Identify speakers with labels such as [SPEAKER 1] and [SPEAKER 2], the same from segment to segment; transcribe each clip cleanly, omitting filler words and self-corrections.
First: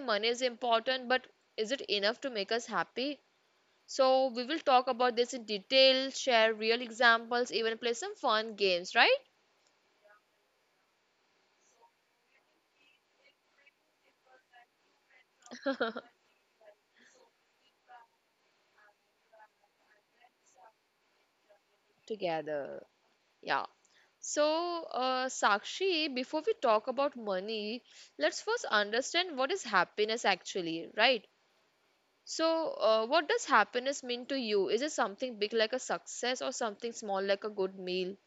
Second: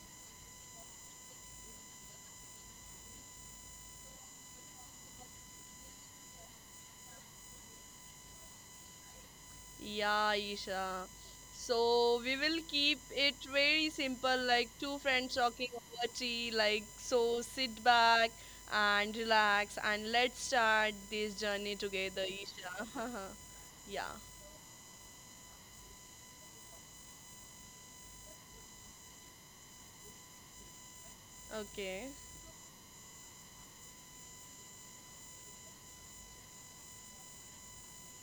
[SPEAKER 1] money is important, but is it enough to make us happy? So, we will talk about this in detail, share real examples, even play some fun games, right?
[SPEAKER 2] Yeah, Isha. So, we will keep it very simple, like two friends talking over tea. So sit back and relax, and let's start this journey together,
[SPEAKER 1] Together.
[SPEAKER 2] Isha.
[SPEAKER 1] Yeah.
[SPEAKER 2] yeah.
[SPEAKER 1] So, Sakshi, before we talk about money, let's first understand what is happiness actually, right?
[SPEAKER 2] Okay.
[SPEAKER 1] So, what does happiness mean to you? Is it something big like a success or something small like a good meal?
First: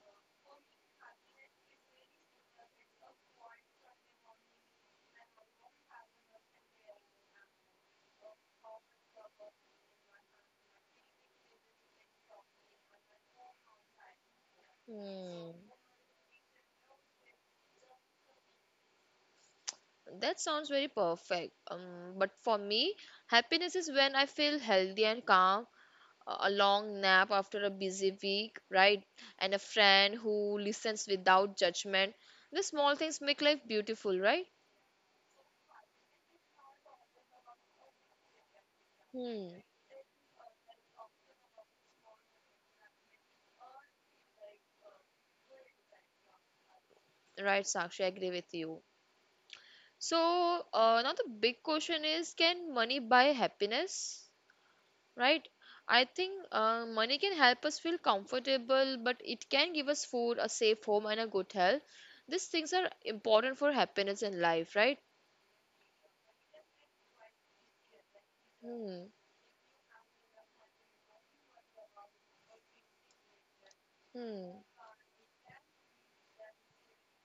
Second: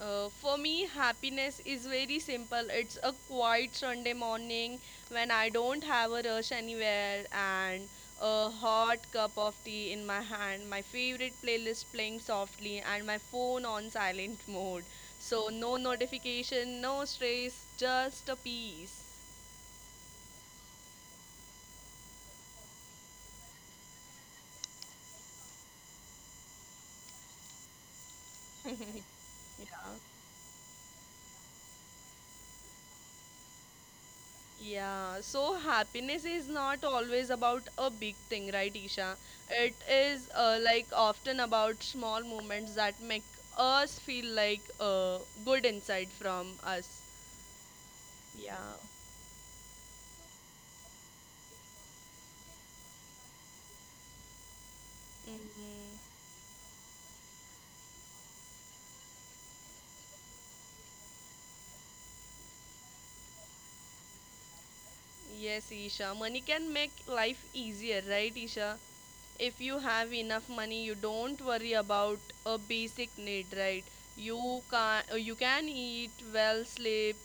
[SPEAKER 2] For me, happiness is very simple. It's a quiet Sunday morning when I don't have a rush anywhere and a hot cup of tea in my hand, my favorite playlist playing softly, and my phone on silent mode. So,
[SPEAKER 1] Hmm,
[SPEAKER 2] no notification, no stress, just a peace.
[SPEAKER 1] that sounds very perfect. But for me, happiness is when I feel healthy and calm, a long nap after a busy week, right? And a
[SPEAKER 2] Yeah.
[SPEAKER 1] friend who listens without judgment. The small things make life beautiful, right?
[SPEAKER 2] Yeah, so happiness is not always about a big thing, right, Isha?
[SPEAKER 1] Hmm,
[SPEAKER 2] It is like often about small moments that make us feel good inside from us.
[SPEAKER 1] right, Sakshi, I agree with
[SPEAKER 2] Yeah.
[SPEAKER 1] you. So, now the big question is, can money buy happiness?
[SPEAKER 2] Yes.
[SPEAKER 1] Right. I
[SPEAKER 2] Mm-hmm.
[SPEAKER 1] think money can help us feel comfortable, but it can give us food, a safe home, and a good health. These things are important for happiness in life, right?
[SPEAKER 2] Yes, Isha. Money can make life easier, right, Isha?
[SPEAKER 1] Hmm.
[SPEAKER 2] If you have enough money, you don't worry about a basic need, right?
[SPEAKER 1] Hmm.
[SPEAKER 2] You can eat well, sleep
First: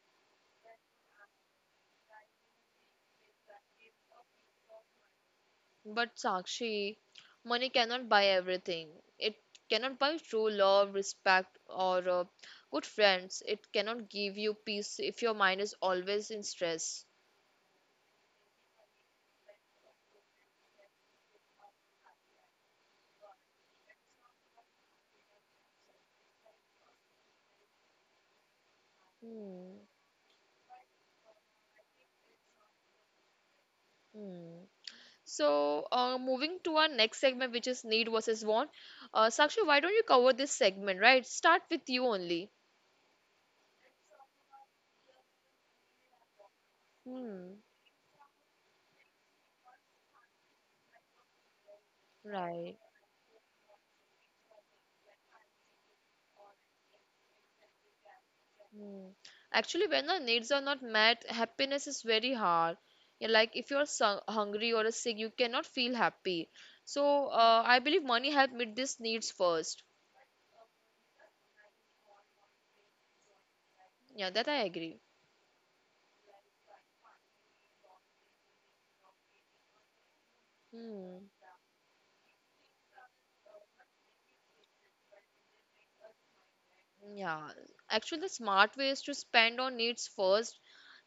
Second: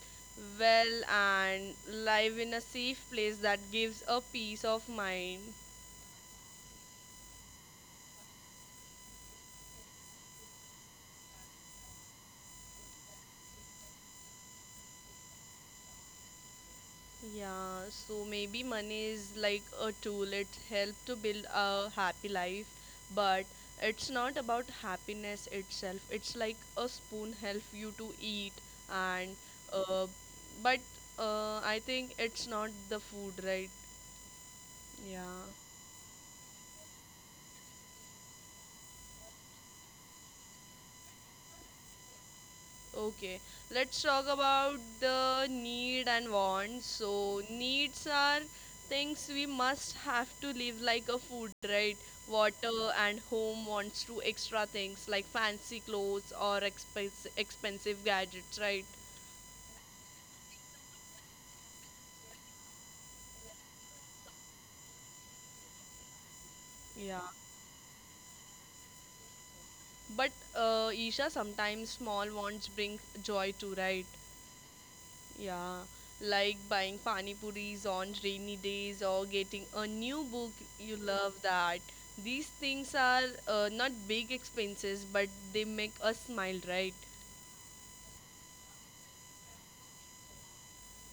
[SPEAKER 2] well, and live in a safe place that gives a peace of mind.
[SPEAKER 1] But Sakshi, money cannot buy everything. It cannot buy true love, respect, or good friends. It cannot give you peace if your mind is always in stress.
[SPEAKER 2] Yeah, so maybe money is like a tool. It helps to build a happy life, but it's not about happiness itself. It's like a spoon helps you to eat, and
[SPEAKER 1] Hmm.
[SPEAKER 2] uh, but I think it's not the food, right?
[SPEAKER 1] Hmm.
[SPEAKER 2] Yeah.
[SPEAKER 1] So, moving to our next segment, which is need versus want. Sakshi, why don't you cover this segment, right? Start with you only.
[SPEAKER 2] Okay, let's talk about the need and wants. So,
[SPEAKER 1] Hmm,
[SPEAKER 2] needs are things we must have to live like a food, right? Water
[SPEAKER 1] right.
[SPEAKER 2] and home, wants to extra things like fancy clothes or expense expensive gadgets, right?
[SPEAKER 1] Hmm. Actually, when the needs are not met, happiness is very hard. Yeah, like if you're su hungry or sick, you cannot feel happy.
[SPEAKER 2] Yeah.
[SPEAKER 1] So, I believe money help meet these needs first.
[SPEAKER 2] But Isha, sometimes small wants bring joy too, right?
[SPEAKER 1] Yeah, that I agree.
[SPEAKER 2] Yeah, like buying pani puris on rainy days or getting a new book you
[SPEAKER 1] Hmm.
[SPEAKER 2] love that. These things are not big expenses, but they make us smile, right?
[SPEAKER 1] Yeah, actually, the smart ways to spend on needs first,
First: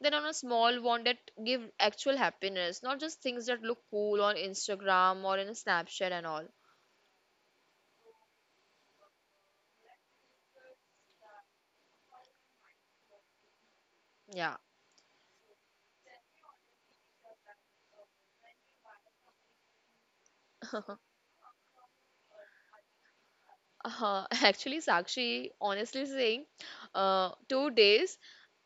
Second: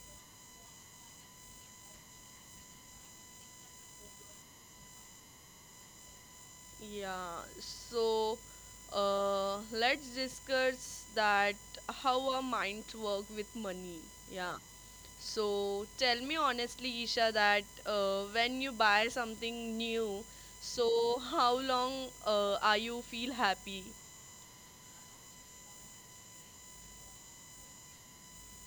[SPEAKER 1] then on a small one that give actual happiness, not just things that look cool on Instagram or in a Snapchat and all.
[SPEAKER 2] Yeah, so let's discuss that how our minds work with money.
[SPEAKER 1] Yeah.
[SPEAKER 2] Yeah. So tell me honestly, Isha, that when you buy something new, so how long are you feel happy?
[SPEAKER 1] Actually, Sakshi, honestly saying, 2 days,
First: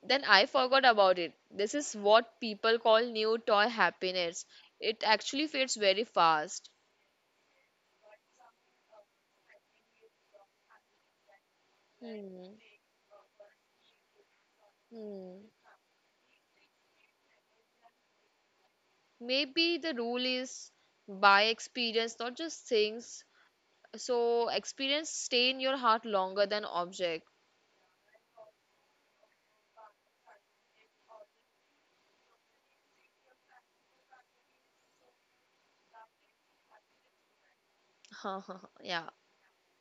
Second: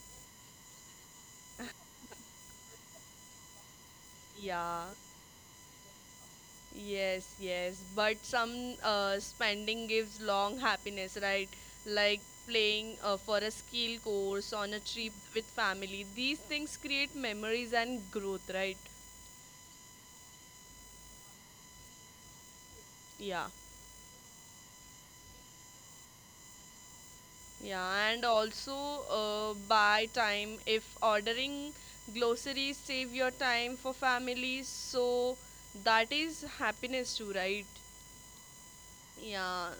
[SPEAKER 1] then I forgot about it. This is what people call new toy happiness.
[SPEAKER 2] Yeah.
[SPEAKER 1] It actually fades very fast.
[SPEAKER 2] Yes, yes, but some spending gives long happiness, right? Like
[SPEAKER 1] Hmm.
[SPEAKER 2] playing for a skill course on a trip with
[SPEAKER 1] Hmm.
[SPEAKER 2] family. These things create memories and growth, right?
[SPEAKER 1] Maybe the rule is buy experience, not just things.
[SPEAKER 2] Yeah,
[SPEAKER 1] So experience stay in your heart longer than object.
[SPEAKER 2] yeah, and also buy time. If ordering groceries save your time for family, so that is happiness too, right?
[SPEAKER 1] Yeah,
[SPEAKER 2] Yeah.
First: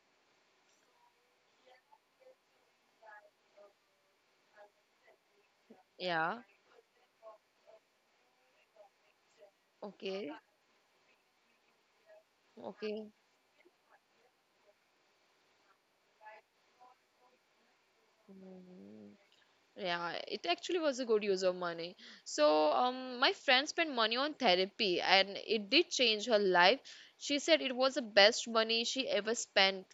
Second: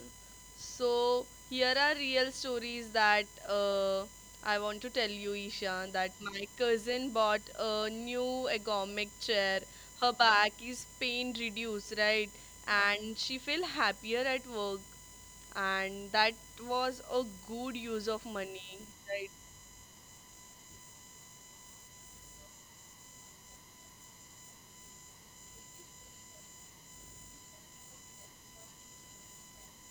[SPEAKER 2] So here are real stories that I want to tell you, Isha, that
[SPEAKER 1] yeah.
[SPEAKER 2] my cousin bought a new ergonomic chair. Her
[SPEAKER 1] Okay,
[SPEAKER 2] back is pain reduced, right?
[SPEAKER 1] okay.
[SPEAKER 2] And she feel happier at work. And that was a good use of money,
[SPEAKER 1] Mm,
[SPEAKER 2] right?
[SPEAKER 1] yeah, it actually was a good use of money. So my friend spent money on therapy, and it did change her life. She said it was the best money she ever spent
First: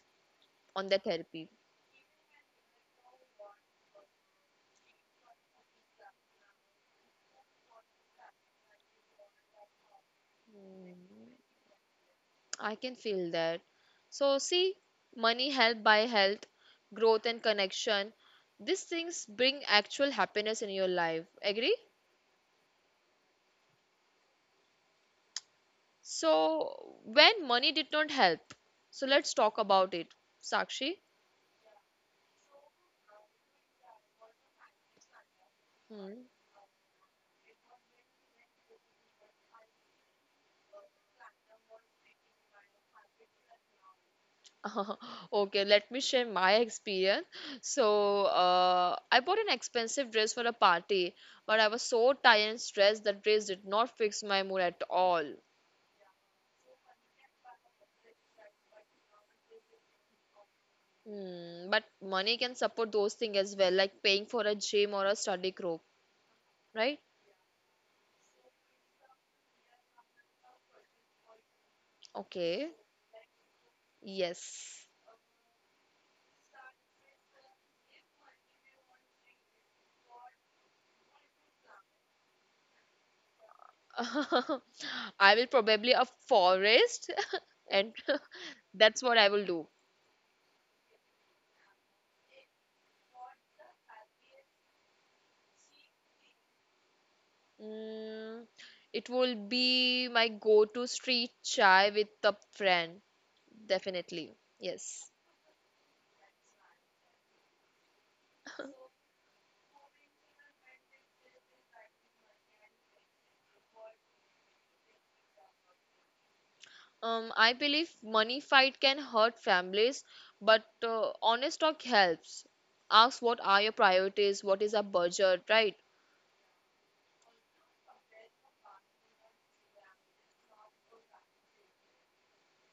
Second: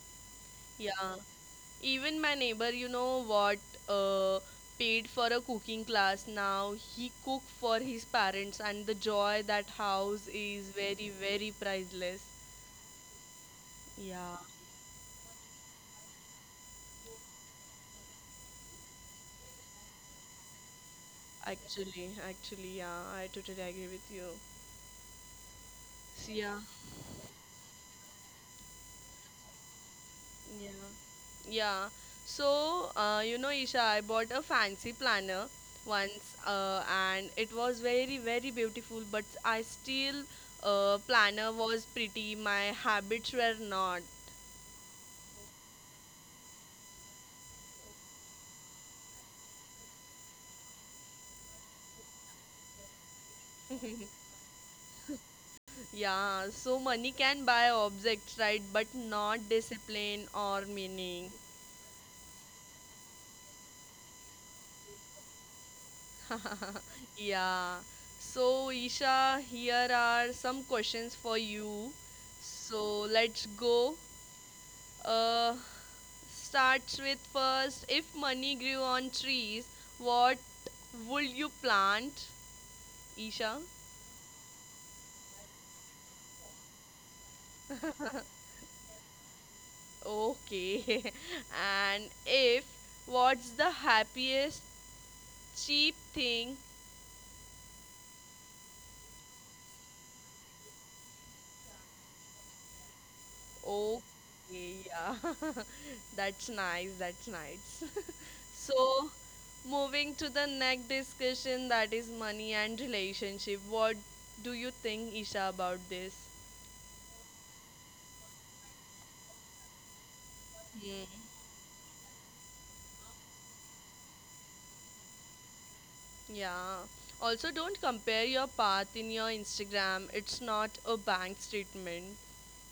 [SPEAKER 1] on the
[SPEAKER 2] Yeah.
[SPEAKER 1] therapy.
[SPEAKER 2] Even my neighbor, you know what, uh, paid for a cooking class. Now he cook for his parents, and the joy that house is very, very priceless.
[SPEAKER 1] I can feel that.
[SPEAKER 2] Yeah,
[SPEAKER 1] So see, money helped by health, growth, and connection. These things bring actual happiness in your life. Agree?
[SPEAKER 2] actually, yeah, I totally agree with you. So, yeah,
[SPEAKER 1] So, when money did not help, so let's talk about it,
[SPEAKER 2] yeah.
[SPEAKER 1] Sakshi.
[SPEAKER 2] Yeah. So, you know, Isha, I bought a fancy planner
[SPEAKER 1] Hmm.
[SPEAKER 2] once, and it was very, very beautiful. But I still, planner was pretty. My habits were not.
[SPEAKER 1] Okay, let me share my experience. So, I bought an expensive dress for a party, but I was so tired and stressed that dress did not fix my mood at all.
[SPEAKER 2] Yeah, so money can buy objects, right? But not discipline or meaning.
[SPEAKER 1] Hmm. But money can support those things as well, like paying for a gym or a study group, right?
[SPEAKER 2] Yeah. So, Isha, here are some questions for you.
[SPEAKER 1] Okay,
[SPEAKER 2] So, let's go.
[SPEAKER 1] yes.
[SPEAKER 2] Uh, starts with first, if money grew on trees, what would you plant, Isha?
[SPEAKER 1] I will probably a forest, and that's what I will do.
[SPEAKER 2] Okay. And if, what's the happiest cheap thing?
[SPEAKER 1] Mm, it will be my go-to street chai with a friend, definitely.
[SPEAKER 2] Okay,
[SPEAKER 1] Yes.
[SPEAKER 2] yeah. That's nice. That's nice. So, moving to the next discussion, that is money and relationship. What do you think, Isha, about this?
[SPEAKER 1] I believe money fight can hurt families, but
[SPEAKER 2] Hmm.
[SPEAKER 1] honest talk helps. Ask what are your priorities, what is our budget, right?
[SPEAKER 2] Yeah. Also, don't compare your path in your Instagram. It's not a bank statement.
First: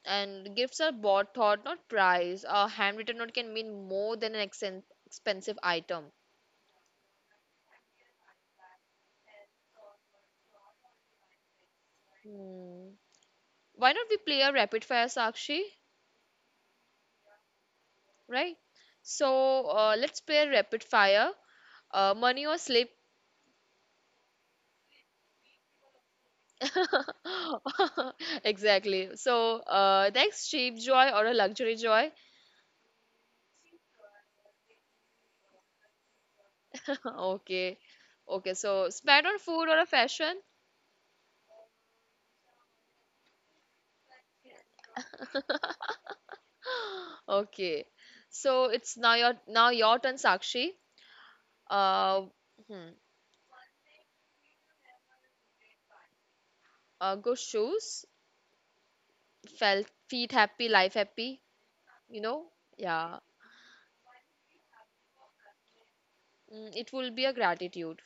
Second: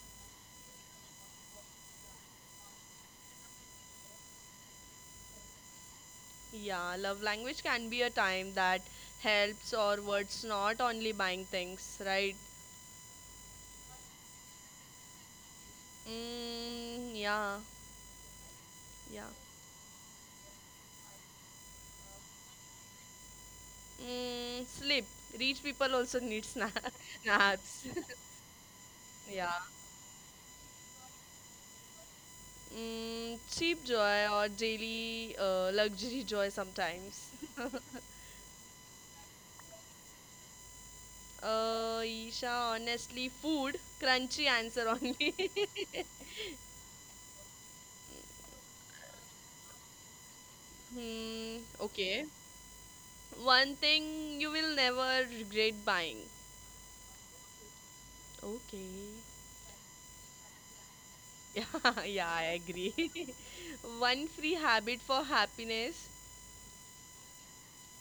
[SPEAKER 1] And gifts are bought, thought, not price. A handwritten note can mean more than an expensive item.
[SPEAKER 2] Yeah, love language can be a time that helps, or words, not only buying things, right?
[SPEAKER 1] Hmm. Why not we play a rapid fire, Sakshi?
[SPEAKER 2] Mm, yeah,
[SPEAKER 1] Right?
[SPEAKER 2] yeah.
[SPEAKER 1] So let's play a rapid fire. Money or sleep?
[SPEAKER 2] Mm, sleep. Rich people also need naps.
[SPEAKER 1] Exactly.
[SPEAKER 2] Yeah.
[SPEAKER 1] So next, cheap joy or a luxury joy?
[SPEAKER 2] Mm, cheap joy or daily luxury joy sometimes.
[SPEAKER 1] Okay. Okay. So spend on food or a fashion?
[SPEAKER 2] Isha, honestly, food. Crunchy answer only.
[SPEAKER 1] Okay. So it's now your turn, Sakshi.
[SPEAKER 2] hmm,
[SPEAKER 1] Uh,
[SPEAKER 2] okay.
[SPEAKER 1] hmm,
[SPEAKER 2] One thing you will never regret buying.
[SPEAKER 1] good shoes,
[SPEAKER 2] Okay.
[SPEAKER 1] felt feet happy, life happy.
[SPEAKER 2] Yeah,
[SPEAKER 1] You
[SPEAKER 2] yeah,
[SPEAKER 1] know?
[SPEAKER 2] I agree.
[SPEAKER 1] Yeah.
[SPEAKER 2] One free habit for happiness.
[SPEAKER 1] Mm, it will be a gratitude.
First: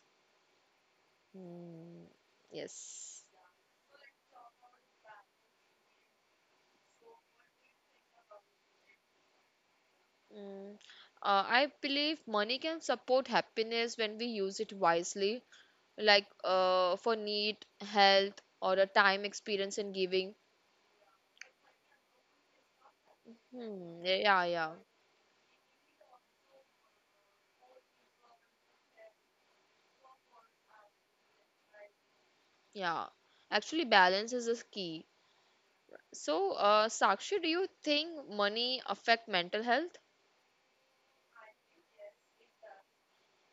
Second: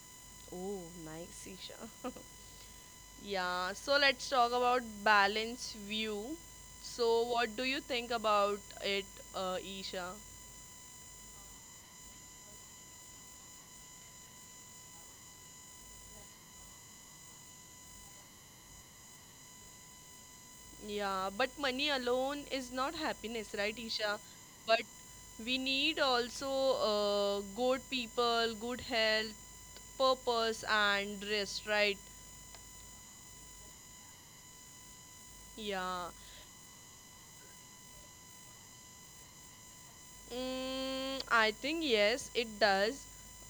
[SPEAKER 2] Oh, nice, Isha.
[SPEAKER 1] Mm, yes.
[SPEAKER 2] Yeah, so let's talk about balance view. So, what do you think about it, Isha?
[SPEAKER 1] Mm. I believe money can support happiness when we use it wisely, like for need, health, or a time experience in giving.
[SPEAKER 2] Yeah, but money alone is not happiness, right,
[SPEAKER 1] Hmm. Yeah,
[SPEAKER 2] Isha?
[SPEAKER 1] yeah, yeah.
[SPEAKER 2] But we need also good people, good health, purpose, and rest, right?
[SPEAKER 1] Yeah. Actually, balance is a key.
[SPEAKER 2] Yeah.
[SPEAKER 1] So, Sakshi, do you think money affect mental health?
[SPEAKER 2] Mm, I think yes, it does.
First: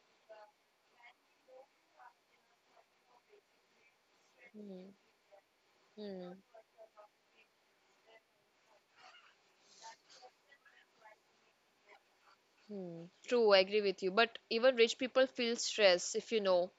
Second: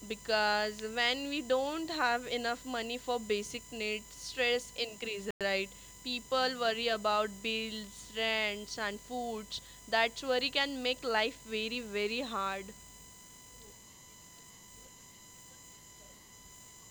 [SPEAKER 2] Because when we don't have enough money for basic needs, stress increases, right?
[SPEAKER 1] Hmm.
[SPEAKER 2] People worry about bills, rents, and foods. That worry can make life very, very hard.
[SPEAKER 1] Hmm, true, I agree with you. But even rich people feel stress, if you know.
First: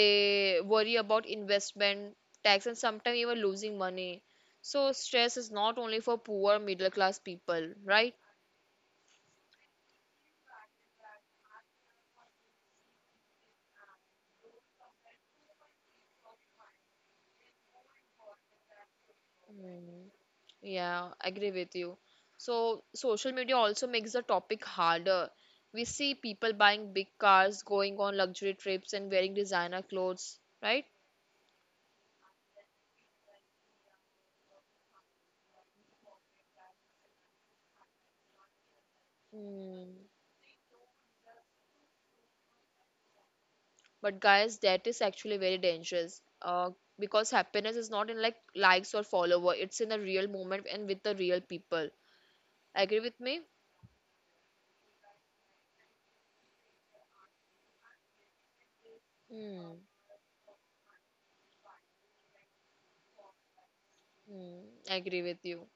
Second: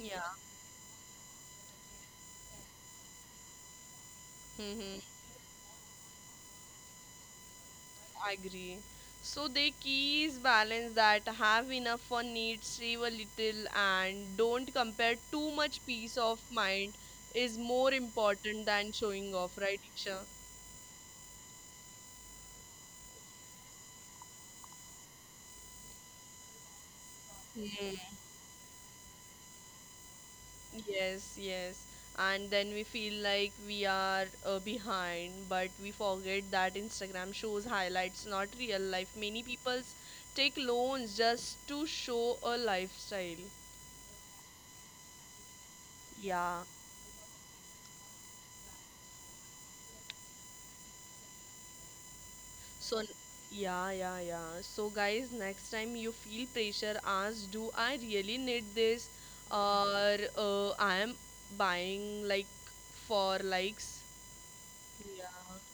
[SPEAKER 2] Yeah.
[SPEAKER 1] worry about investment, tax, and sometimes even losing money. So
[SPEAKER 2] Mm-hmm.
[SPEAKER 1] stress is not only for poor middle class people, right?
[SPEAKER 2] I agree. So the key is balance, that have enough for needs, save a little, and don't compare too much. Peace of mind is more important than showing off, right,
[SPEAKER 1] Hmm.
[SPEAKER 2] Iksha?
[SPEAKER 1] Yeah, I agree with you. So social media also makes the topic harder. We see people buying big cars, going
[SPEAKER 2] Mm,
[SPEAKER 1] on luxury trips, and wearing designer clothes, right?
[SPEAKER 2] yes, yes. And then we feel like we are behind, but we forget that Instagram shows highlights, not real life. Many people
[SPEAKER 1] Hmm.
[SPEAKER 2] take loans just to show a lifestyle.
[SPEAKER 1] But guys, that is actually very dangerous.
[SPEAKER 2] Yeah.
[SPEAKER 1] Because happiness is not in like likes or follower. It's in the real moment and with the real people. Agree
[SPEAKER 2] So,
[SPEAKER 1] with me?
[SPEAKER 2] yeah, yeah, yeah. So, guys, next time you feel pressure, ask, do I really need this?
[SPEAKER 1] Hmm.
[SPEAKER 2] Or I am buying like for likes?
[SPEAKER 1] Hmm. Agree with
[SPEAKER 2] Yeah.
[SPEAKER 1] you.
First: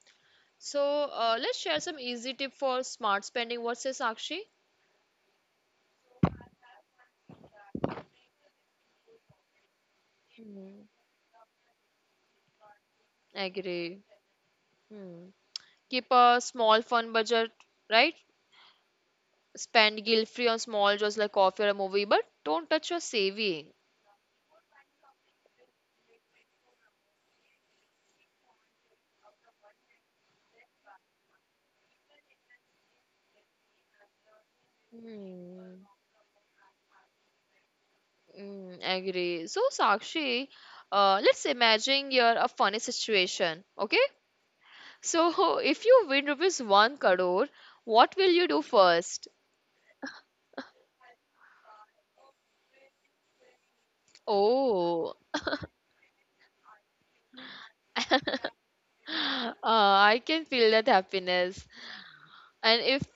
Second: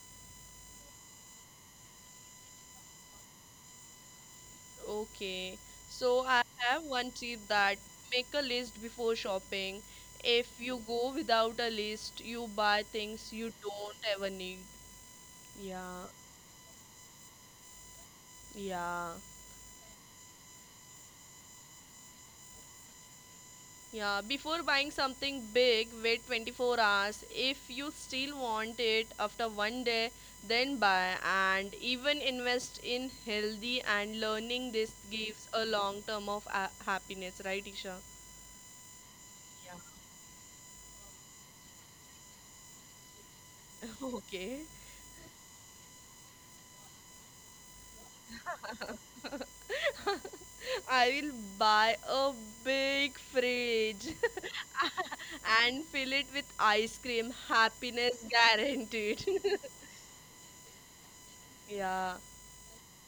[SPEAKER 1] So let's share some easy tip for smart spending. What says Sakshi?
[SPEAKER 2] Okay, so I have one tip, that make a list before shopping. If you
[SPEAKER 1] Hmm.
[SPEAKER 2] go without a list, you buy things you don't
[SPEAKER 1] Agree.
[SPEAKER 2] ever need.
[SPEAKER 1] Hmm.
[SPEAKER 2] Yeah,
[SPEAKER 1] Keep a small fun budget, right?
[SPEAKER 2] yeah,
[SPEAKER 1] Spend guilt free on small, just like coffee or a movie, but don't touch your saving.
[SPEAKER 2] yeah. Before buying something big, wait 24 hours. If you still want it after 1 day, then buy. And even invest in healthy and learning. This gives a
[SPEAKER 1] Hmm.
[SPEAKER 2] long term of a happiness, right, Isha?
[SPEAKER 1] Mm, agree. So,
[SPEAKER 2] Yeah.
[SPEAKER 1] Sakshi, let's imagine you're a funny situation, okay?
[SPEAKER 2] Okay.
[SPEAKER 1] So, if you win rupees 1 crore, what will you do first?
[SPEAKER 2] I will buy a big fridge
[SPEAKER 1] Oh,
[SPEAKER 2] and fill it with ice cream. Happiness guaranteed.
[SPEAKER 1] I can feel that happiness.
[SPEAKER 2] Yeah,
[SPEAKER 1] And if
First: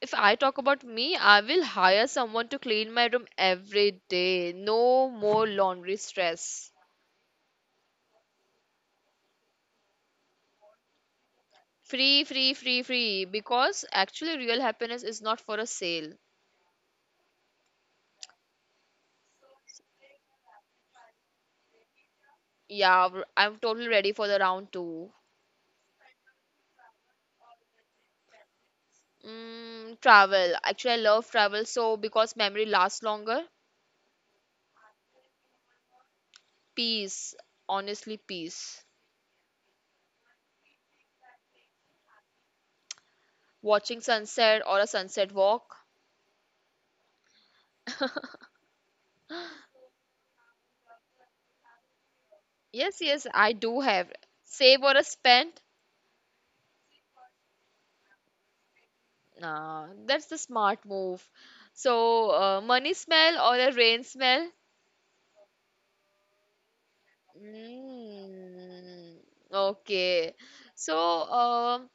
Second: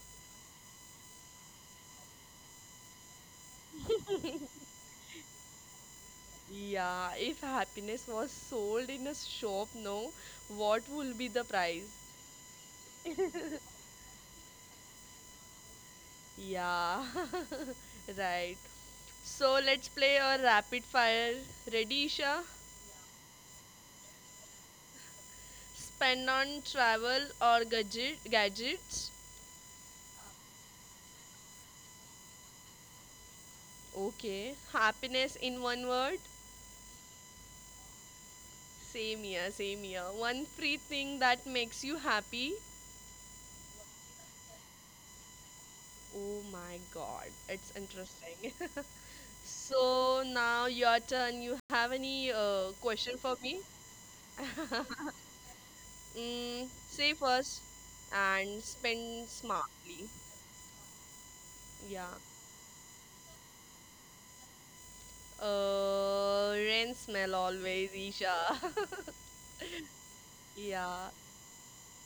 [SPEAKER 1] if I talk about me, I will hire someone to clean my room every day. No more laundry stress.
[SPEAKER 2] yeah. If happiness was sold in a shop, no, what will be the price?
[SPEAKER 1] Free, free, free, free. Because actually, real happiness is not for a sale.
[SPEAKER 2] Yeah, right. So let's play a rapid fire. Ready, Isha?
[SPEAKER 1] Yeah, I'm totally ready for the round two.
[SPEAKER 2] Spend on travel or gadgets?
[SPEAKER 1] Mm, travel. Actually, I love travel so because memory lasts longer.
[SPEAKER 2] Okay. Happiness in one word?
[SPEAKER 1] Peace, honestly, peace.
[SPEAKER 2] Same here, same here. One free thing that makes you happy.
[SPEAKER 1] Watching sunset or a sunset walk.
[SPEAKER 2] Oh my god, it's interesting. so now your turn. You have any
[SPEAKER 1] Yes,
[SPEAKER 2] question for
[SPEAKER 1] yes,
[SPEAKER 2] me?
[SPEAKER 1] I do have. Save or a spend.
[SPEAKER 2] mm, save first and spend
[SPEAKER 1] Nah,
[SPEAKER 2] smartly.
[SPEAKER 1] that's the smart move.
[SPEAKER 2] Yeah.
[SPEAKER 1] So, money smell or a rain smell.
[SPEAKER 2] Rain smell always, Isha.
[SPEAKER 1] Mm, okay.
[SPEAKER 2] yeah,
[SPEAKER 1] So,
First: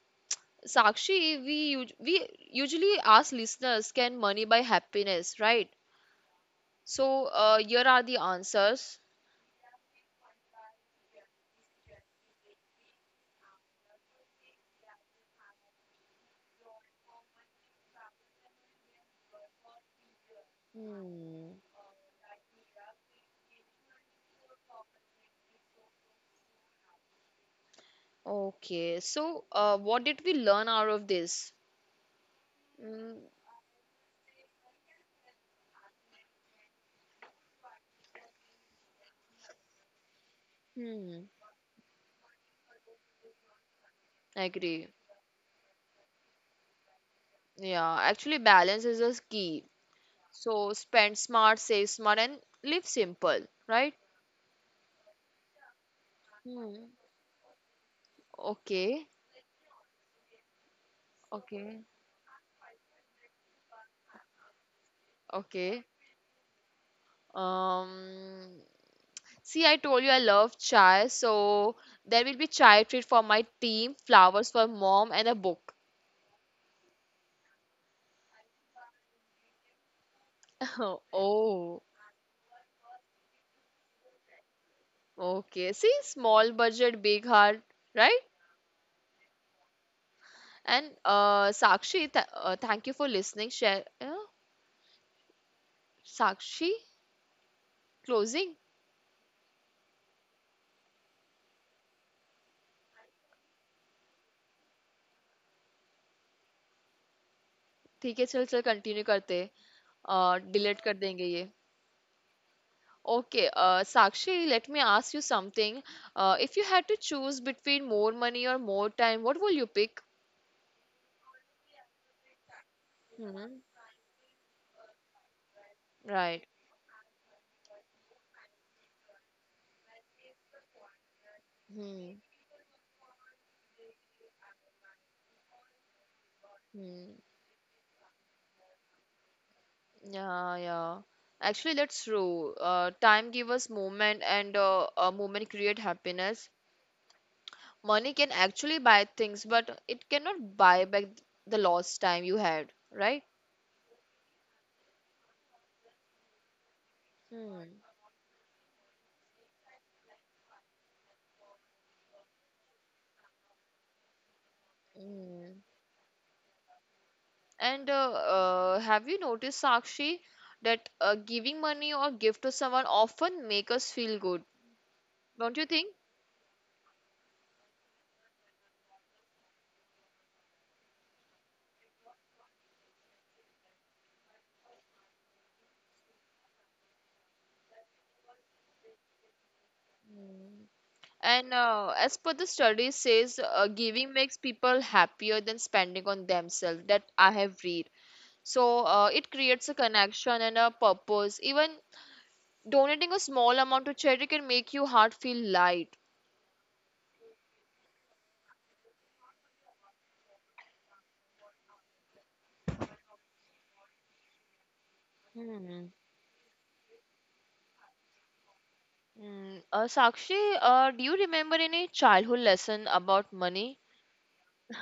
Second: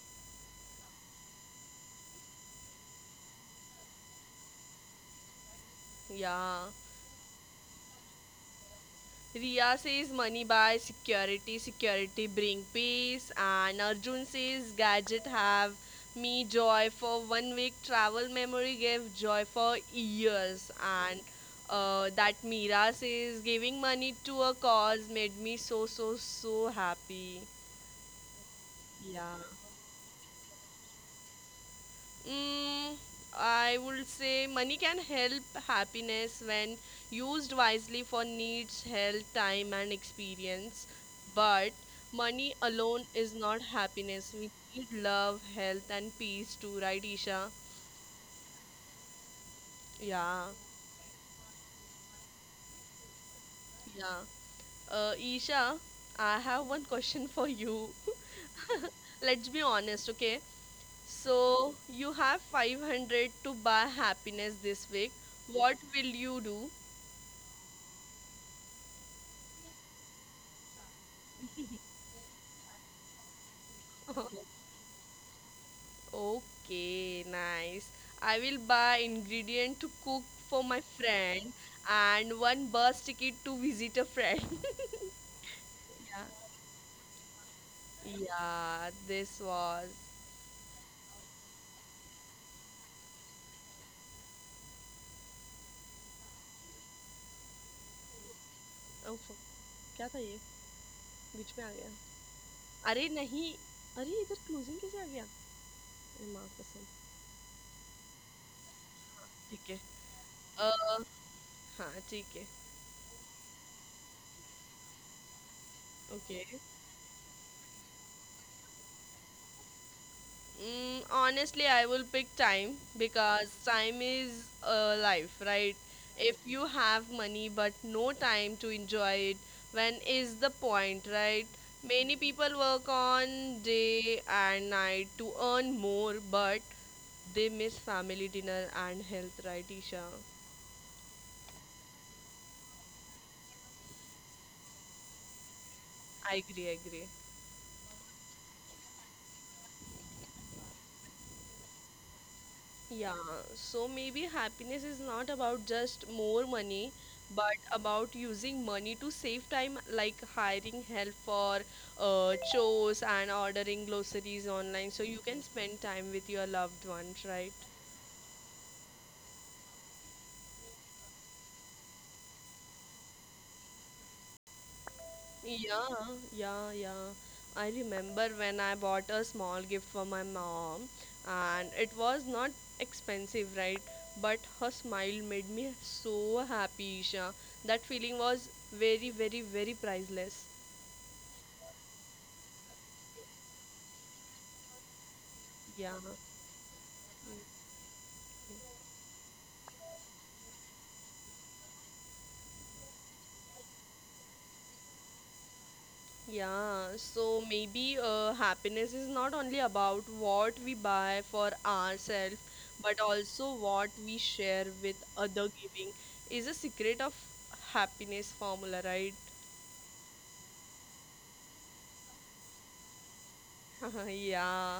[SPEAKER 1] Sakshi, we usually ask listeners, can money buy happiness, right?
[SPEAKER 2] yeah.
[SPEAKER 1] So here are the answers.
[SPEAKER 2] Riya says money buys security, security bring peace, and Arjun says gadget have me joy for 1 week. Travel memory gave joy for years, and
[SPEAKER 1] Hmm.
[SPEAKER 2] that Meera says giving money to a cause made me so so so happy.
[SPEAKER 1] Okay.
[SPEAKER 2] Yeah.
[SPEAKER 1] So what did we learn out of this?
[SPEAKER 2] Mm,
[SPEAKER 1] Mm,
[SPEAKER 2] I would say money can help happiness when used wisely for needs, health, time, and experience.
[SPEAKER 1] hmm.
[SPEAKER 2] But money alone is not happiness.
[SPEAKER 1] I
[SPEAKER 2] We
[SPEAKER 1] agree.
[SPEAKER 2] need love, health, and peace too, right, Isha?
[SPEAKER 1] Yeah. Actually, balance is a key.
[SPEAKER 2] Yeah,
[SPEAKER 1] So spend smart, save smart, and live simple. Right?
[SPEAKER 2] yeah. Isha, I have
[SPEAKER 1] Hmm.
[SPEAKER 2] one question for you.
[SPEAKER 1] Okay.
[SPEAKER 2] Let's be honest, okay? So
[SPEAKER 1] Okay.
[SPEAKER 2] you have 500 to buy happiness this week. What
[SPEAKER 1] Okay.
[SPEAKER 2] will you do?
[SPEAKER 1] Um. See, I told you I love chai, so there will be chai treat for my team, flowers for mom, and a book.
[SPEAKER 2] Okay, nice. I will buy ingredient to cook for my friend
[SPEAKER 1] Oh.
[SPEAKER 2] and one bus ticket to visit a friend.
[SPEAKER 1] Okay. See,
[SPEAKER 2] Yeah.
[SPEAKER 1] small budget, big heart, right?
[SPEAKER 2] yeah, this was.
[SPEAKER 1] And Sakshi, th thank you for listening. Share, Sakshi, closing.
[SPEAKER 2] Oh, fuck, क्या था ये? बीच में आ गया. अरे नहीं. अरे इधर closing कैसे आ गया? अरे माँ कसम.
[SPEAKER 1] ठीक है चल चल कंटिन्यू करते
[SPEAKER 2] ठीक है
[SPEAKER 1] डिलीट कर
[SPEAKER 2] अ,
[SPEAKER 1] देंगे ये
[SPEAKER 2] हाँ ठीक है.
[SPEAKER 1] Okay Sakshi let me ask you something
[SPEAKER 2] Okay.
[SPEAKER 1] If you had to choose between more money और more time what will you pick
[SPEAKER 2] Mm, honestly, I will pick time
[SPEAKER 1] hmm
[SPEAKER 2] because time is life, right?
[SPEAKER 1] Right
[SPEAKER 2] If you have money but no time to enjoy it, when is the point, right?
[SPEAKER 1] Hmm
[SPEAKER 2] Many people work on day and night to earn more, but
[SPEAKER 1] hmm
[SPEAKER 2] they miss family dinner and health, right, Isha?
[SPEAKER 1] या या actually that's true time give us moment and a moment create happiness.
[SPEAKER 2] I agree, I agree.
[SPEAKER 1] Money can actually buy things, but it cannot buy back the lost time you had, right?
[SPEAKER 2] Yeah, so maybe happiness is not about just more money, but
[SPEAKER 1] Hmm.
[SPEAKER 2] about using money to save time, like hiring help for chores and ordering groceries online, so you can
[SPEAKER 1] Mm.
[SPEAKER 2] spend time with your loved ones, right?
[SPEAKER 1] And have you noticed, Sakshi, that giving money or gift to someone often make us feel good, don't you
[SPEAKER 2] Yeah,
[SPEAKER 1] think?
[SPEAKER 2] yeah, yeah. I remember when I bought a small gift for my mom, and it was not expensive, right? But her smile made me so happy, Isha. That feeling was very, very, very priceless.
[SPEAKER 1] And as per the study says, giving makes people happier than
[SPEAKER 2] Yeah,
[SPEAKER 1] spending on themselves. That I have read. So it creates a connection and a purpose. Even donating a small amount to charity can make your heart feel light.
[SPEAKER 2] yeah. So maybe happiness is not only about what we buy for ourselves, but also what we share with other.
[SPEAKER 1] Hmm.
[SPEAKER 2] Giving is a secret of happiness formula, right?
[SPEAKER 1] Hmm. Sakshi, do you remember any childhood lesson about money?
[SPEAKER 2] yeah,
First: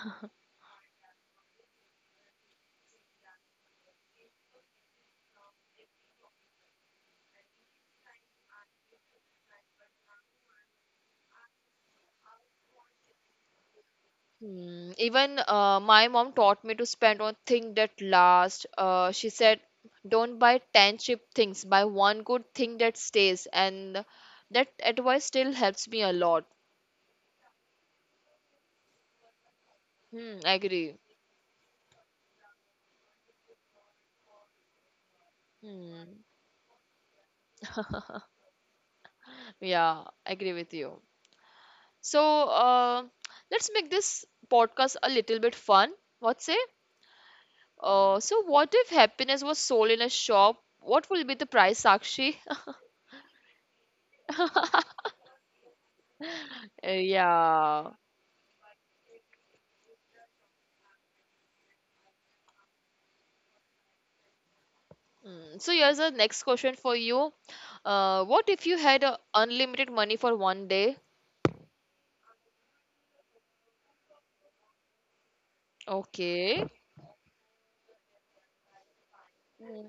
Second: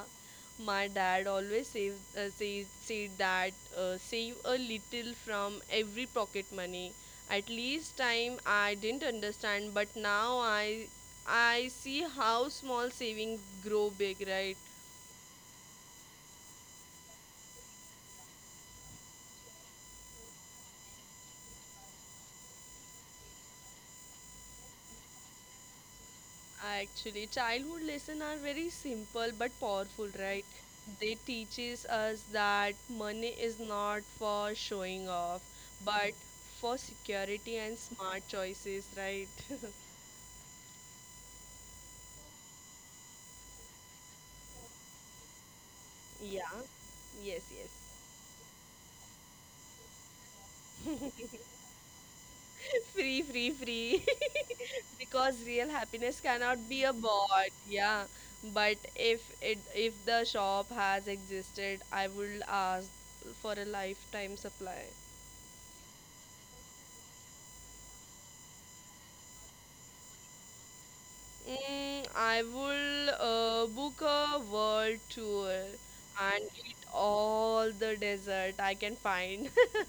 [SPEAKER 2] my dad always says says said that save a little from every pocket money. At least time I didn't understand, but now I see how small savings grow big, right?
[SPEAKER 1] Hmm. Even my mom taught me to spend on things that last. She said, "Don't buy 10 cheap things. Buy one good thing that stays." And that advice still helps me a lot.
[SPEAKER 2] Actually, childhood lessons are very simple but powerful,
[SPEAKER 1] Hmm.
[SPEAKER 2] right?
[SPEAKER 1] I agree.
[SPEAKER 2] They teaches us that money is not for showing off, but
[SPEAKER 1] Hmm.
[SPEAKER 2] for security and smart choices, right?
[SPEAKER 1] Yeah, I agree with you. So, let's make this podcast a little bit fun. What
[SPEAKER 2] Yeah.
[SPEAKER 1] say?
[SPEAKER 2] Yes,
[SPEAKER 1] So what if happiness was sold in a shop? What will be the
[SPEAKER 2] yes.
[SPEAKER 1] price, Sakshi?
[SPEAKER 2] Free, free, free. Because real happiness cannot be a bought.
[SPEAKER 1] Yeah.
[SPEAKER 2] Yeah. But if the shop has existed, I would ask for a lifetime supply.
[SPEAKER 1] Mm, so here's the next question for you. What if you had unlimited money for one day?
[SPEAKER 2] Mm, I will book a world tour and
[SPEAKER 1] Okay.
[SPEAKER 2] eat all the desert I can find.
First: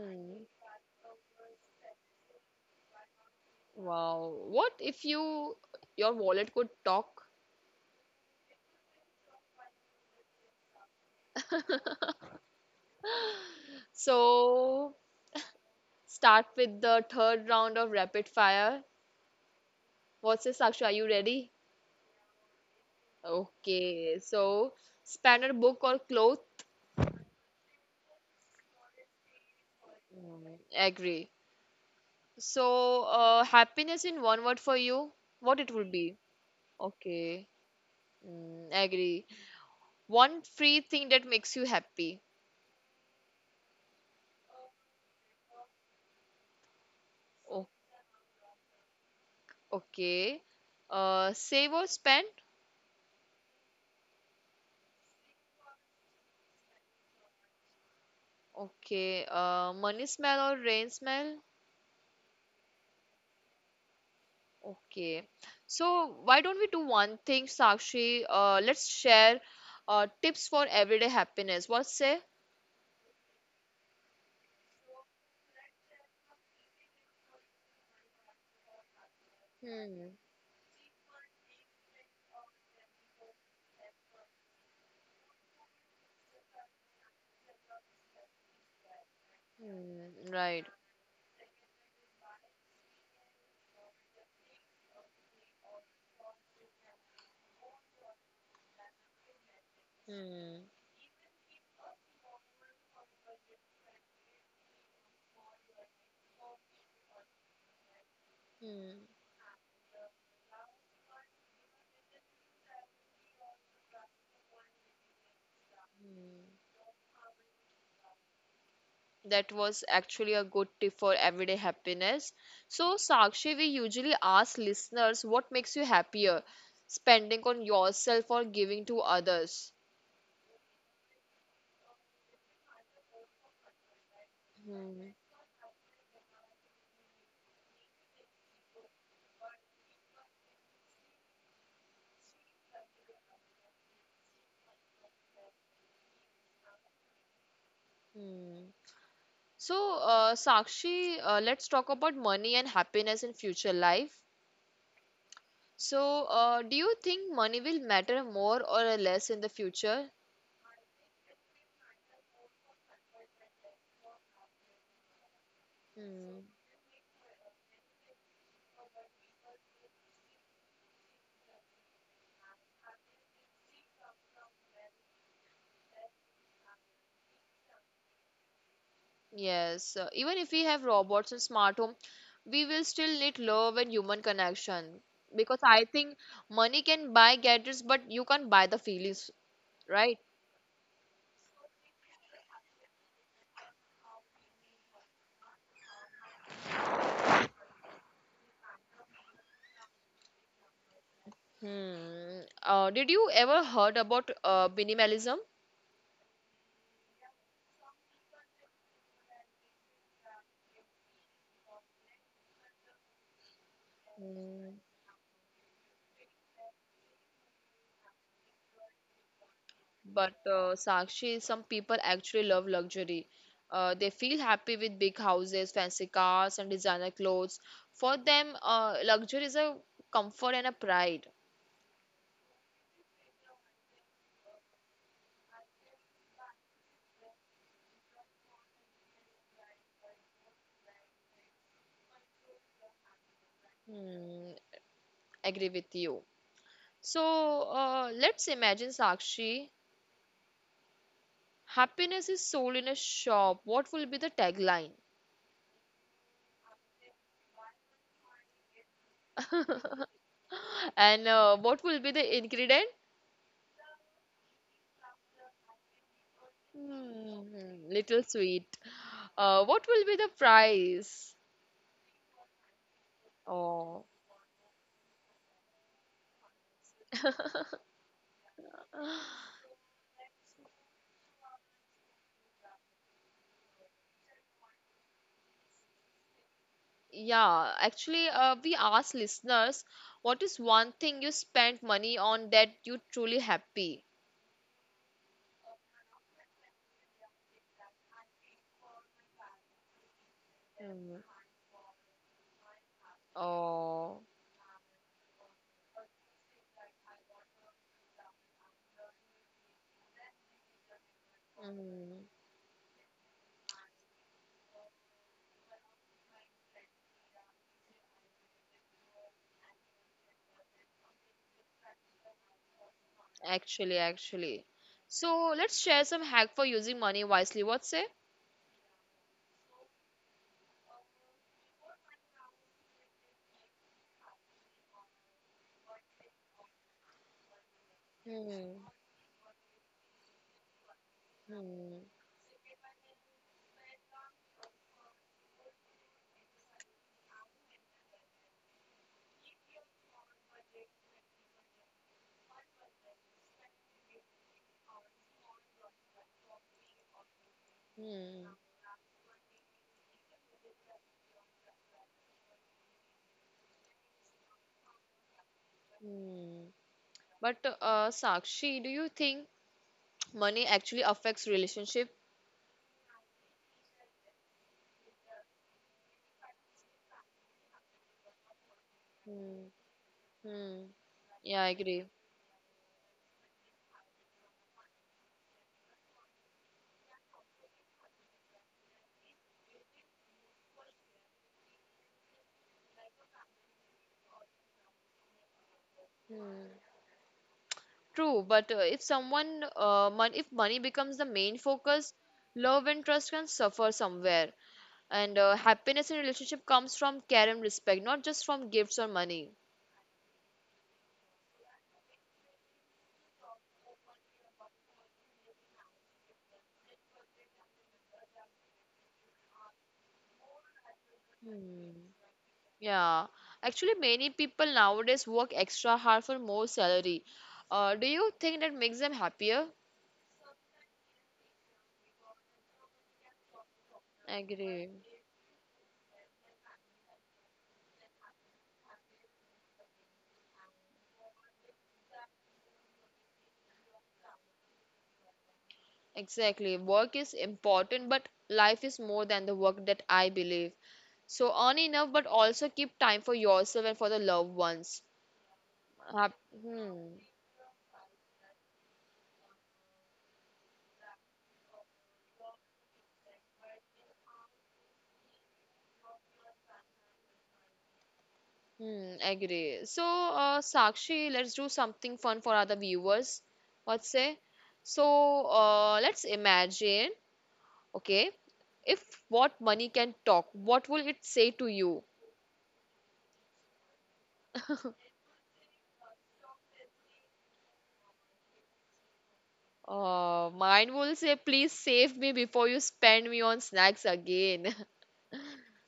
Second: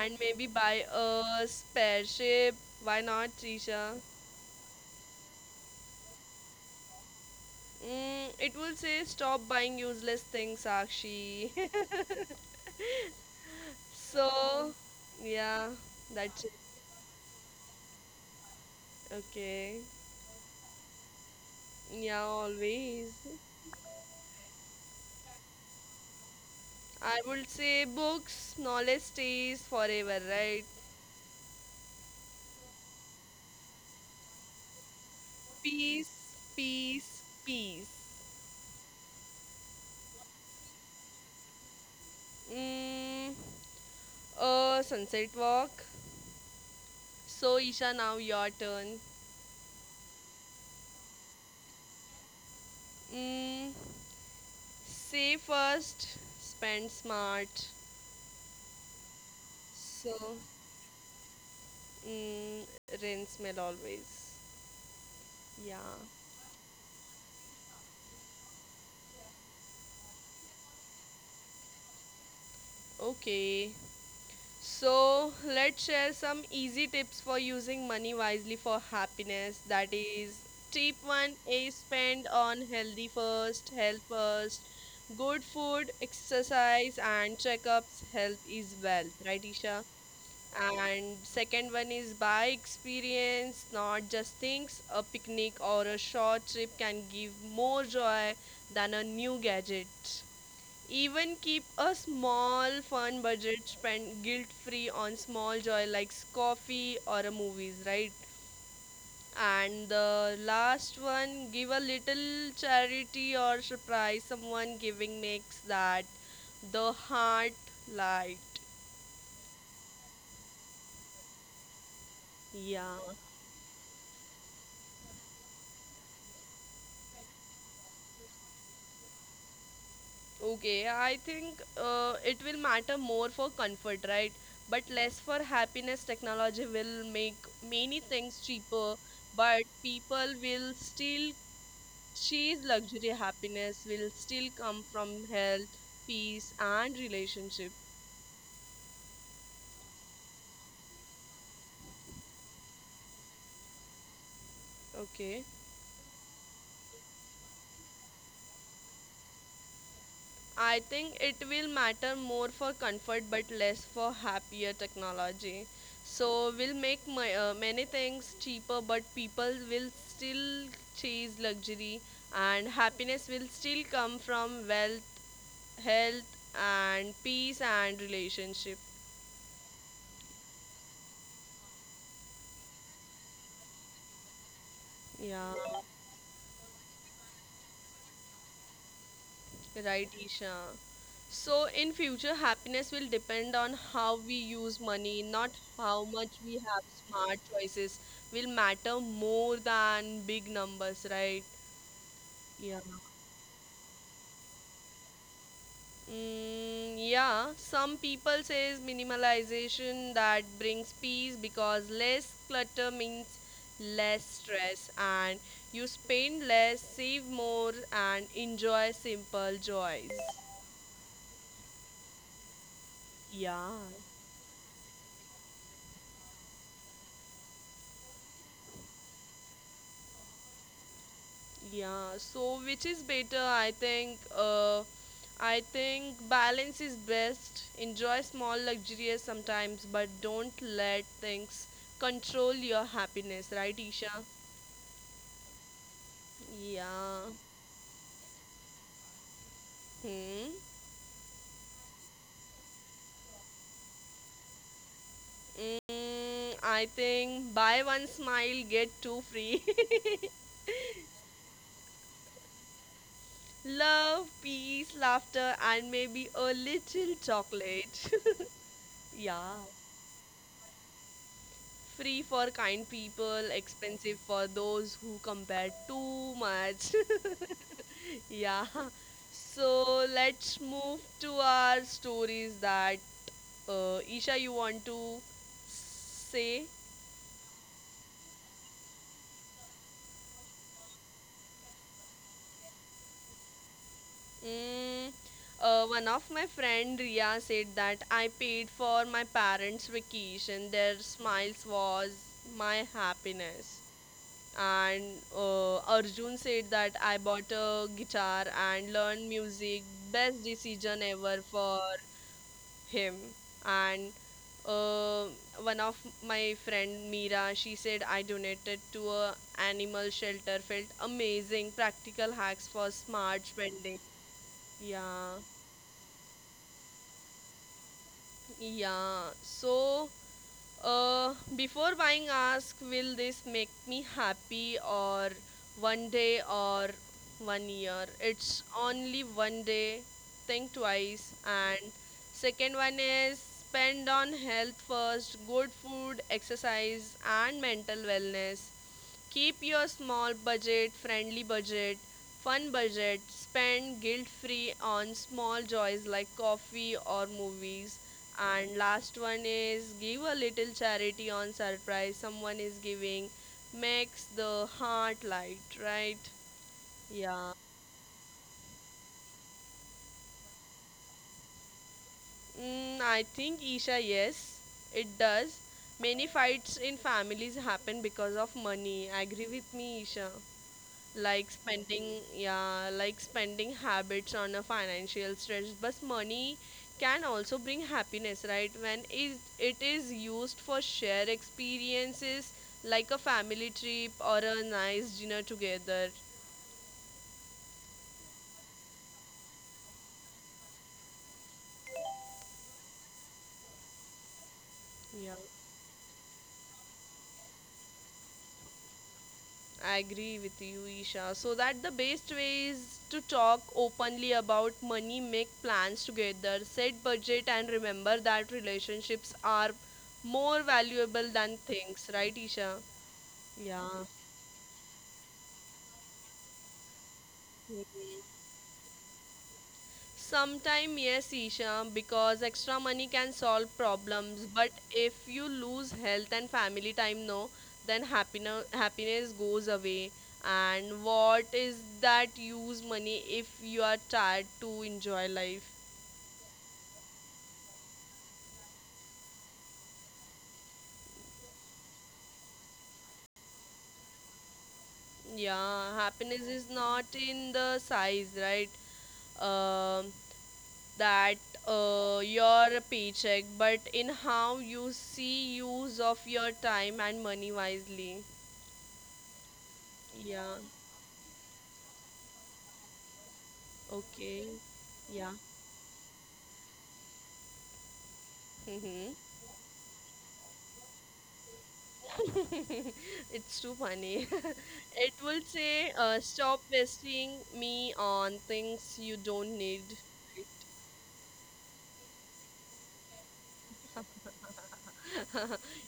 [SPEAKER 2] And maybe buy a spaceship. Why not, Trisha?
[SPEAKER 1] wow. What if your wallet could talk?
[SPEAKER 2] Mm, it will say stop buying useless things, Sakshi. so,
[SPEAKER 1] So
[SPEAKER 2] yeah,
[SPEAKER 1] start
[SPEAKER 2] that's it.
[SPEAKER 1] with the third round of rapid fire.
[SPEAKER 2] Okay.
[SPEAKER 1] What's this, Sakshi? Are you ready?
[SPEAKER 2] Yeah, always.
[SPEAKER 1] Okay. So spanner book or cloth?
[SPEAKER 2] I would say books, knowledge stays forever,
[SPEAKER 1] Mm,
[SPEAKER 2] right?
[SPEAKER 1] agree. So, happiness in one word for you, what it would be?
[SPEAKER 2] Peace, peace,
[SPEAKER 1] Okay,
[SPEAKER 2] peace.
[SPEAKER 1] mm, agree. One free thing that makes you happy.
[SPEAKER 2] Mm, a sunset walk. So,
[SPEAKER 1] Oh,
[SPEAKER 2] Isha, now your turn.
[SPEAKER 1] okay. Save or spend?
[SPEAKER 2] Mm, save first, spend smart.
[SPEAKER 1] Okay. Money
[SPEAKER 2] So,
[SPEAKER 1] smell or rain smell?
[SPEAKER 2] mm, rinse smell always.
[SPEAKER 1] Okay.
[SPEAKER 2] Yeah.
[SPEAKER 1] So, why don't we do one thing, Sakshi? Let's share tips for everyday happiness. What say?
[SPEAKER 2] Okay. So let's share some easy tips for using money wisely for happiness. That
[SPEAKER 1] Hmm.
[SPEAKER 2] is, tip one is spend on healthy first, health first, good food, exercise, and checkups. Health is wealth, right, Isha?
[SPEAKER 1] Hmm. Right.
[SPEAKER 2] And second one is buy experience, not just things. A picnic or a short trip can give more joy than a new gadget.
[SPEAKER 1] Hmm.
[SPEAKER 2] Even keep a small fun budget spent guilt free on small joy like coffee or a movies, right?
[SPEAKER 1] Hmm.
[SPEAKER 2] And the last one, give a little charity or surprise someone giving makes that
[SPEAKER 1] Hmm.
[SPEAKER 2] the heart light.
[SPEAKER 1] That was actually a good tip for everyday happiness. So,
[SPEAKER 2] Yeah.
[SPEAKER 1] Sakshi, we usually ask listeners what makes you happier, spending on yourself or giving to others.
[SPEAKER 2] Okay, I think it will matter more for comfort, right? But
[SPEAKER 1] Hmm.
[SPEAKER 2] less for happiness. Technology will make many things cheaper, but people will still She's luxury happiness will still come from health, peace, and relationship.
[SPEAKER 1] Hmm. So, Sakshi, let's talk about money and happiness in future life.
[SPEAKER 2] Okay.
[SPEAKER 1] So, do you think money will matter more or less in the future?
[SPEAKER 2] I think it will matter more for comfort but less for happier technology.
[SPEAKER 1] Hmm.
[SPEAKER 2] So we'll make my, many things cheaper but people will still chase luxury and happiness will still come from wealth, health and peace and relationship.
[SPEAKER 1] Yes, even if we have robots and smart home, we will still need love and human connection
[SPEAKER 2] Yeah.
[SPEAKER 1] because I think money can buy gadgets, but you can't buy the feelings,
[SPEAKER 2] Right,
[SPEAKER 1] right?
[SPEAKER 2] Isha. So, in future, happiness will depend on how we use money, not how much we have. Smart choices will matter more than big numbers, right?
[SPEAKER 1] Hmm.
[SPEAKER 2] Yeah.
[SPEAKER 1] Did you ever heard about minimalism?
[SPEAKER 2] Yeah. Some people says minimalization that brings peace because less clutter means less
[SPEAKER 1] Mm,
[SPEAKER 2] stress and you spend less, save more, and enjoy simple joys.
[SPEAKER 1] but Sakshi, some people actually love luxury.
[SPEAKER 2] Yeah.
[SPEAKER 1] They feel happy with big houses, fancy cars, and designer clothes. For them, luxury is a comfort and a pride.
[SPEAKER 2] Yeah, so which is better? I think balance is best. Enjoy small luxuries sometimes, but don't let things control your happiness, right, Isha?
[SPEAKER 1] Hmm, agree with you. So
[SPEAKER 2] Yeah.
[SPEAKER 1] let's imagine, Sakshi,
[SPEAKER 2] Hmm.
[SPEAKER 1] happiness is sold in a shop. What will be the tagline?
[SPEAKER 2] Mm, I think buy one smile, get two free.
[SPEAKER 1] And what will be the ingredient?
[SPEAKER 2] Love, peace, laughter, and maybe a little
[SPEAKER 1] Hmm,
[SPEAKER 2] chocolate.
[SPEAKER 1] little sweet.
[SPEAKER 2] yeah.
[SPEAKER 1] What will be the price?
[SPEAKER 2] Free for kind people,
[SPEAKER 1] Oh,
[SPEAKER 2] expensive for those who compare too much. yeah. So let's move to our stories that Isha, you want to say?
[SPEAKER 1] yeah. Actually, we asked listeners, what is one thing you spent money on that you truly happy?
[SPEAKER 2] Mm, one of my friend Ria said that I paid for my parents' vacation. Their
[SPEAKER 1] Hmm.
[SPEAKER 2] smiles was my happiness.
[SPEAKER 1] Oh,
[SPEAKER 2] And Arjun said that I bought a guitar and learned music, best decision ever for
[SPEAKER 1] hmm.
[SPEAKER 2] him. And uh, one of my friend Mira, she said I donated to a animal shelter, felt amazing. Practical hacks for smart
[SPEAKER 1] Actually,
[SPEAKER 2] spending.
[SPEAKER 1] actually.
[SPEAKER 2] Yeah,
[SPEAKER 1] So let's share some hack for using money wisely. What say?
[SPEAKER 2] yeah, so uh, before buying, ask will this make me happy or one day or one year? It's only one day, think twice. And
[SPEAKER 1] Hmm,
[SPEAKER 2] second one is spend on health first, good food, exercise, and mental wellness. Keep your small budget, friendly budget, fun budget, spend guilt free on small joys like coffee or movies.
[SPEAKER 1] hmm,
[SPEAKER 2] And last one is give a little charity on surprise someone, is giving makes the heart light, right?
[SPEAKER 1] hmm.
[SPEAKER 2] Yeah.
[SPEAKER 1] But Sakshi, do you think money actually affects relationship?
[SPEAKER 2] Mm, I think Isha, yes, it does. Many fights in families happen because of money. Agree
[SPEAKER 1] Hmm,
[SPEAKER 2] with me, Isha.
[SPEAKER 1] hmm.
[SPEAKER 2] Like
[SPEAKER 1] Yeah, I agree.
[SPEAKER 2] spending, yeah, like spending habits on a financial stress. But money can also bring happiness, right? When it is used for shared experiences, like a family trip or a nice dinner together.
[SPEAKER 1] Hmm. True, but if money becomes the main focus, love and trust can suffer somewhere.
[SPEAKER 2] Yeah.
[SPEAKER 1] And happiness in relationship comes from care and respect, not just from gifts or money.
[SPEAKER 2] I agree with you, Isha. So that the best way is to talk openly about money, make plans together, set budget, and remember that relationships are more valuable than
[SPEAKER 1] Hmm.
[SPEAKER 2] things, right, Isha?
[SPEAKER 1] Yeah, actually,
[SPEAKER 2] Yeah.
[SPEAKER 1] many people nowadays work extra hard for more salary. Do you think that makes them happier?
[SPEAKER 2] Sometime yes, Isha, because extra money can solve problems, but
[SPEAKER 1] Agree.
[SPEAKER 2] if you lose health and family time, no, then happiness goes away. And what is that use money if you are tired to enjoy life?
[SPEAKER 1] Exactly. Work is important, but life is more than the work that I believe. So earn enough, but also keep time for yourself and for the loved ones.
[SPEAKER 2] Yeah, happiness is not
[SPEAKER 1] Hmm.
[SPEAKER 2] in the size, right? Um that your paycheck, but in how you see use of your time and money wisely.
[SPEAKER 1] Hmm. Agree. So,
[SPEAKER 2] Yeah,
[SPEAKER 1] Sakshi, let's do something fun for other viewers. What say?
[SPEAKER 2] okay.
[SPEAKER 1] So,
[SPEAKER 2] Yeah.
[SPEAKER 1] let's imagine. Okay,
[SPEAKER 2] Mm-hmm.
[SPEAKER 1] if what money can talk, what will it say to you?
[SPEAKER 2] It's too funny. It will say, stop wasting me on things you don't need.
[SPEAKER 1] Mine will say, please save me before you spend me on snacks again.